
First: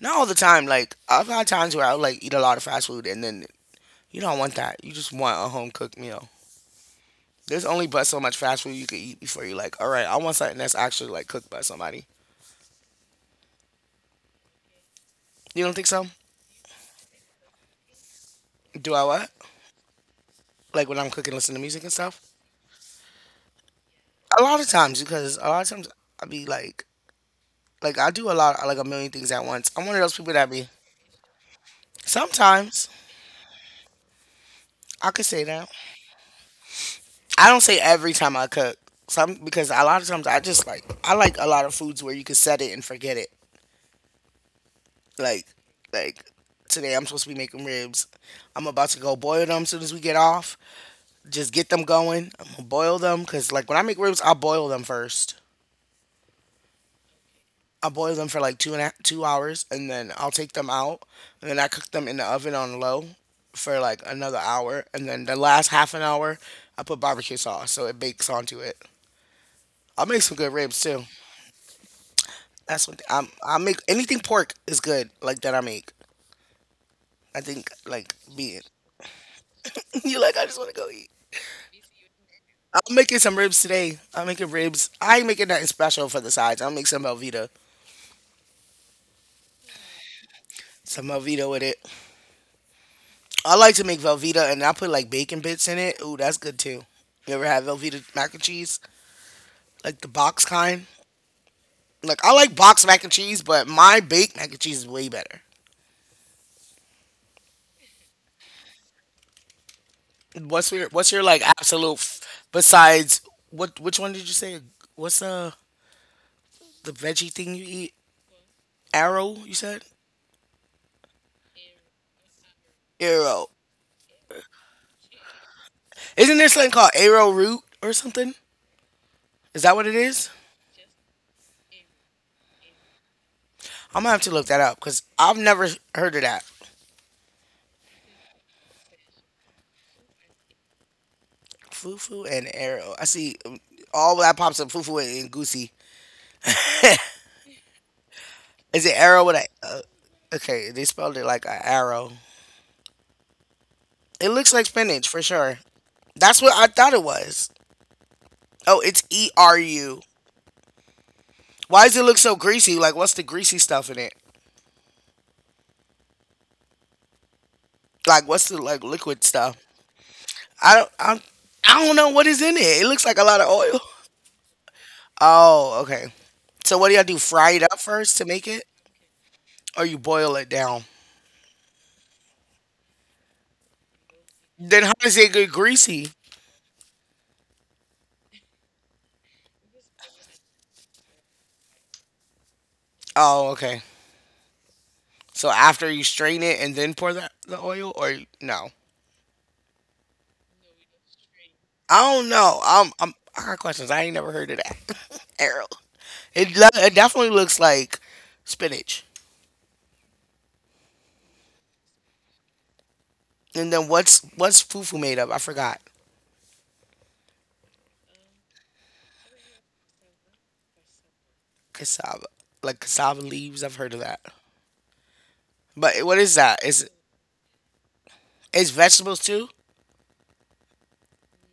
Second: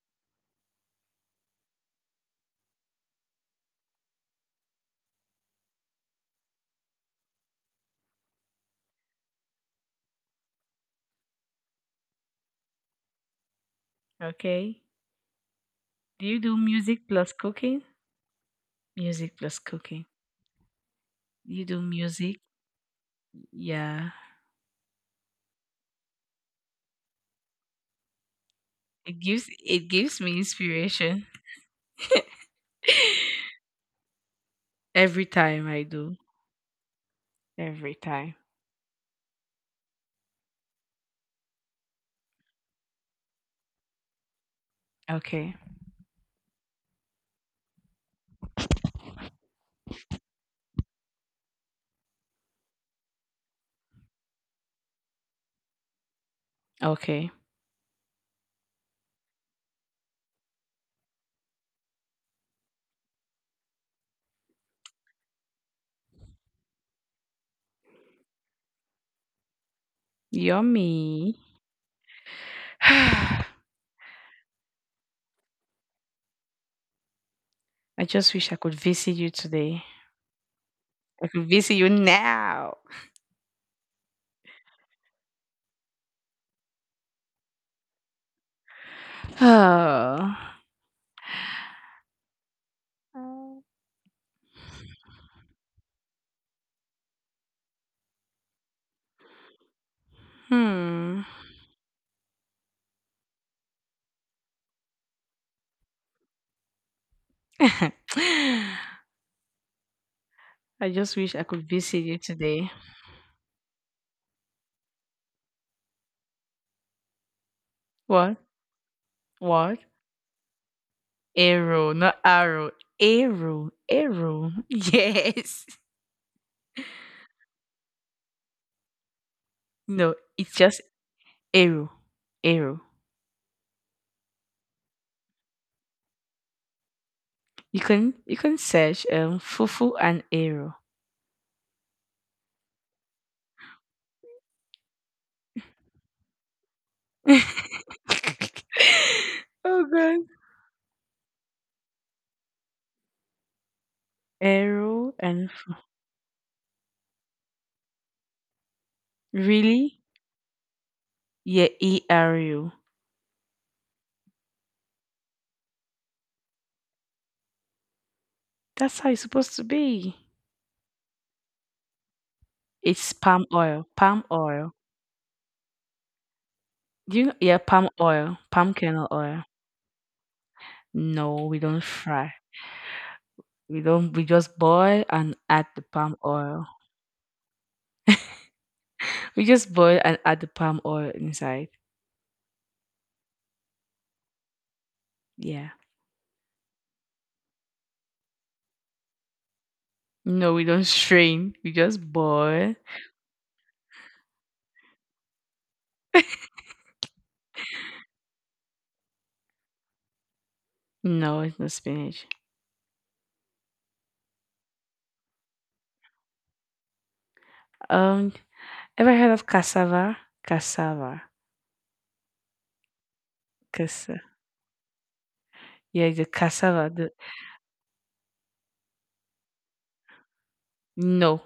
A: Not all the time. Like I've had times where I would like eat a lot of fast food and then you don't want that. You just want a home cooked meal. There's only but so much fast food you can eat before you're like, all right, I want something that's actually like cooked by somebody.
B: Okay.
A: You don't think so?
B: Do you do music plus cooking?
A: Do I what?
B: Music plus cooking.
A: Like when I'm cooking, listen to
B: You
A: music
B: do
A: and stuff.
B: music? Yeah.
A: A lot of times because a lot of times I be like I do a lot, like a million things at once. I'm
B: It
A: one of those
B: gives
A: people
B: me
A: that be.
B: inspiration
A: Sometimes
B: [laughs]
A: I could
B: every
A: say that.
B: time I do.
A: I don't say
B: Every
A: every
B: time.
A: time I cook. Some because a lot of times I just like I like a lot of foods where you can set it and forget it. Like
B: Okay.
A: like today I'm supposed to be making ribs. I'm about to go boil them as soon as we get off. Just get them going. I'm gonna boil them because like when I make ribs, I boil them first.
B: Okay.
A: I boil them for like 2 hours, and then I'll take them out, and then I cook them in the oven on low for like another hour, and then the last half an hour I put barbecue sauce so it bakes onto it. I make some good ribs too.
B: Yummy. [sighs]
A: That's what I'm.
B: I
A: I make anything pork is good. Like that I make. I think like
B: just wish I
A: being
B: could visit you today.
A: [laughs] you like I just want to go eat.
B: I could visit you now.
A: I'm
B: [sighs]
A: making some ribs today. I'm making ribs. I ain't making nothing special for the sides. I'll make some Velveeta.
B: Oh.
A: Some Velveeta with it. I
B: Oh.
A: like to make Velveeta and I put like bacon bits in it. Ooh, that's good too. You ever had Velveeta mac and cheese? Like the box kind?
B: Hmm.
A: Like I like box mac and cheese, but my baked mac and cheese is way better.
B: [laughs]
A: What's
B: I
A: your what's
B: just
A: your
B: wish I
A: like
B: could
A: absolute
B: visit you
A: f-
B: today.
A: besides what which one did you say? What's the veggie thing you eat?
B: What?
A: Arrow, you
B: What?
A: said?
B: Arrow, not arrow.
A: Arrow.
B: Arrow, arrow. [laughs] Yes.
A: Isn't there something called arrowroot or something? Is that what it
B: No,
A: is?
B: it's just arrow, arrow.
A: I'm gonna have to look that up because I've never heard of that.
B: You can search fufu and arrow.
A: Fufu and arrow. I see all that pops up. Fufu and goosey.
B: [laughs]
A: Is it arrow with a?
B: oh god.
A: Okay, they spelled it like a arrow. It looks like spinach
B: Arrow
A: for
B: and
A: sure. That's what I thought it was. Oh, it's E R
B: really?
A: U.
B: Yeah,
A: Why does
B: E
A: it look
B: R
A: so
B: U.
A: greasy? Like, what's the greasy stuff in it? Like, what's the like
B: That's how it's
A: liquid
B: supposed
A: stuff?
B: to be.
A: I don't. I don't know what is in it. It looks
B: It's
A: like a lot
B: palm
A: of oil.
B: oil,
A: [laughs]
B: palm oil.
A: Oh, okay. So what do y'all
B: Do
A: do?
B: you know?
A: Fry
B: Yeah,
A: it up
B: palm
A: first to
B: oil,
A: make it,
B: palm kernel oil.
A: or you boil it down?
B: No, we don't fry. We don't. We just
A: Then how
B: boil
A: does it
B: and
A: get
B: add the
A: greasy?
B: palm oil. We just boil and add the palm oil inside.
A: Oh, okay. So
B: Yeah.
A: after you strain it and then pour the oil, or you- no?
B: No, we don't strain. We
A: I
B: just
A: don't know.
B: boil.
A: I got questions. I ain't never heard of that. [laughs] Errol. It lo- it definitely looks like spinach.
B: No, it's not spinach.
A: And then what's fufu made of? I forgot.
B: Um, ever heard of cassava? Cassava.
A: Cassava, like cassava leaves. I've heard of that.
B: Cassava.
A: But
B: Yeah,
A: what
B: the
A: is that? Is
B: cassava. The,
A: is vegetables too?
B: no,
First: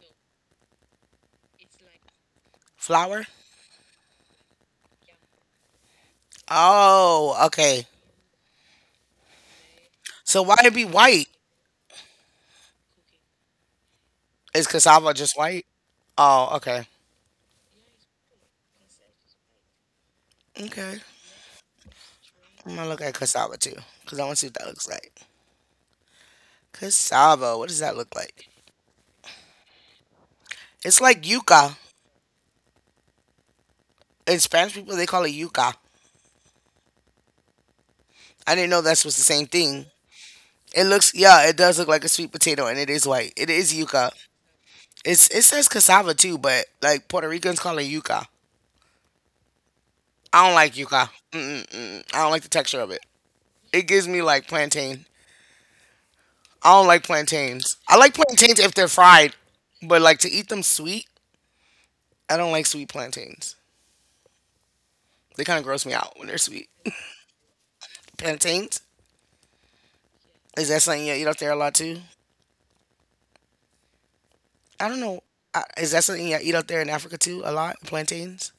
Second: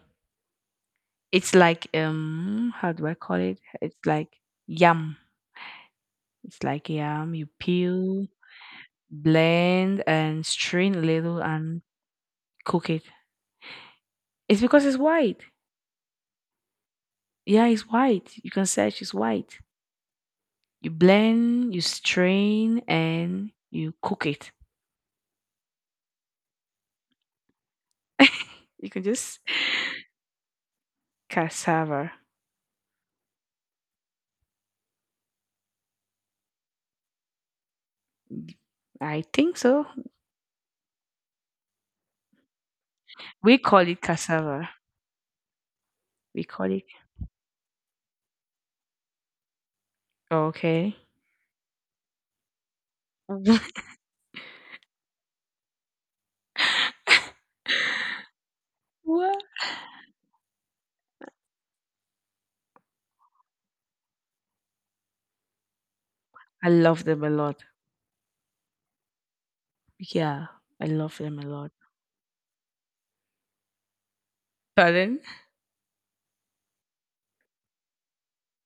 B: it's like how do I
A: Flour?
B: call it? It's like yam. It's like yam.
A: Oh,
B: You
A: okay.
B: peel, blend,
A: So
B: and
A: why it be
B: strain a
A: white?
B: little and cook it. It's
A: Is
B: because it's
A: cassava just
B: white.
A: white? Oh, okay.
B: Yeah, it's white. You can search. It's white. You
A: Okay.
B: blend, you
A: I'm
B: strain,
A: gonna look at
B: and
A: cassava too,
B: you
A: because I
B: cook
A: want to see
B: it.
A: what that looks like. Cassava, what does that look like?
B: [laughs] You can just
A: It's like yuca.
B: cassava.
A: In Spanish people, they call it yuca. I didn't know that's was
B: I
A: the same
B: think so.
A: thing. It looks, yeah, it does look like a sweet potato, and it is white. It
B: We
A: is
B: call it
A: yuca.
B: cassava.
A: It's it says cassava too,
B: We
A: but
B: call it
A: like Puerto Ricans call it yuca. I don't like
B: okay.
A: yuca. Mm-mm-mm. I don't like the texture of it.
B: [laughs]
A: It gives me like plantain. I don't like plantains. I like plantains if they're
B: What?
A: fried, but like to eat them sweet, I don't like sweet plantains. They kind of gross me out when they're
B: I
A: sweet.
B: love them a lot.
A: Plantains
B: Yeah,
A: is
B: I
A: that something
B: love
A: you eat
B: them a
A: out there a
B: lot.
A: lot too? I don't
B: Pardon?
A: know. I, is that something you eat out there in Africa too a lot? Plantains.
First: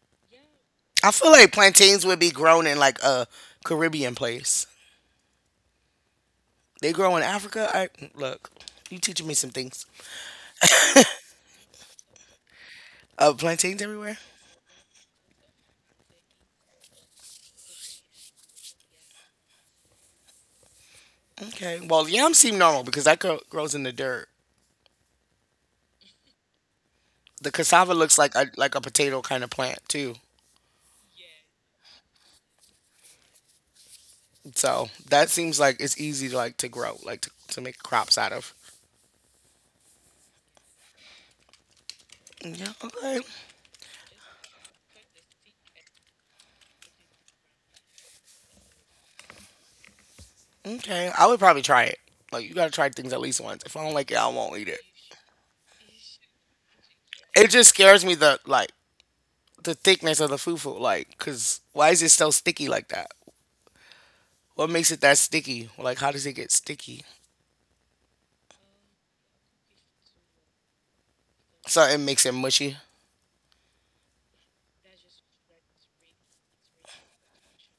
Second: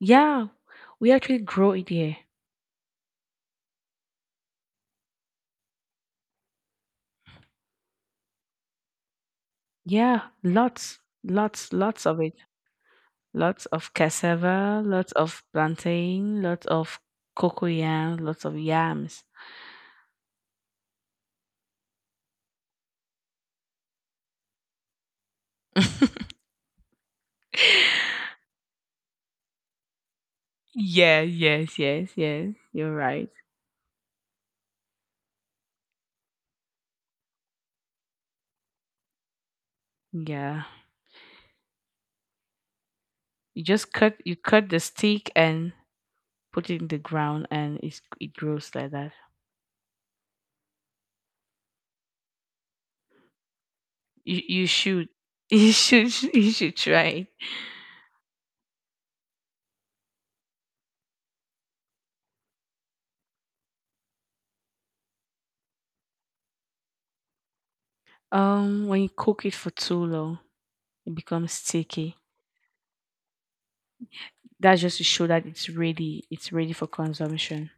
B: Yeah, we
A: I feel
B: actually
A: like
B: grow it
A: plantains
B: here.
A: would be grown in like a Caribbean place. They grow in Africa. I look. You teaching me some things.
B: Yeah, lots, lots, lots of it. Lots
A: Plantains
B: of
A: everywhere.
B: cassava, lots of plantain, lots of cocoa yam, lots of yams.
A: Okay. Well, yams seem normal because that gro- grows in the dirt. The cassava
B: [laughs]
A: looks like a potato kind of plant too.
B: Yeah, yes, yes, yes. You're right.
A: So that seems like it's easy to like to grow, like to make crops out of.
B: Yeah.
A: Yeah, okay.
B: You cut the stick and put it in the ground and it grows like that.
A: Okay. I would probably try it. Like you gotta try things at least once. If I don't like it, I
B: You
A: won't eat
B: you
A: it.
B: should [laughs] you should try it.
A: It just scares me the like the thickness of the fufu, like, cause why is it so sticky like that? What makes it that sticky? Like how does it get sticky?
B: When you cook it for too long, it becomes
A: Something
B: sticky.
A: makes it mushy.
B: That's just to show that it's ready for consumption.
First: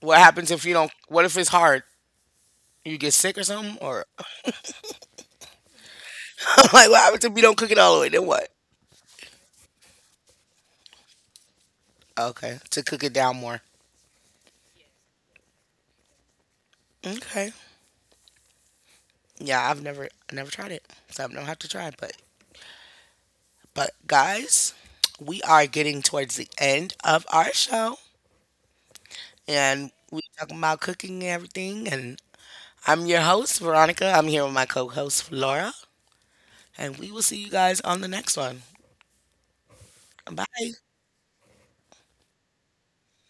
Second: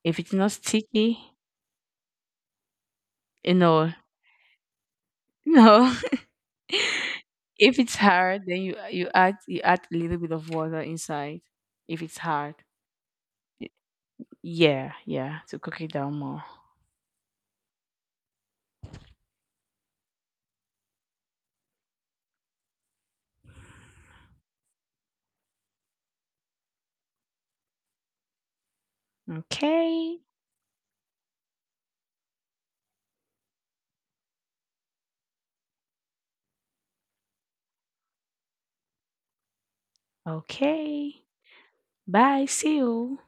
A: What
B: If it's
A: happens
B: not
A: if you don't
B: sticky,
A: what if it's hard? You get sick or
B: you
A: something?
B: know,
A: Or [laughs]
B: [laughs] no. [laughs]
A: like what happens if you don't cook it
B: if
A: all
B: it's
A: the way? Then
B: hard,
A: what?
B: then you add a little bit of water inside if it's hard.
A: Okay. To cook it down more.
B: Yeah, yeah, to cook it down more.
A: Okay. Yeah, I've never I never tried it, so I'm gonna have to try it. But guys, we are getting towards the end of our show, and we
B: Okay,
A: talking about cooking and everything. And I'm your host Veronica. I'm here with my co-host Laura, and we will see you guys on the next one. Bye.
B: okay. Bye, see you.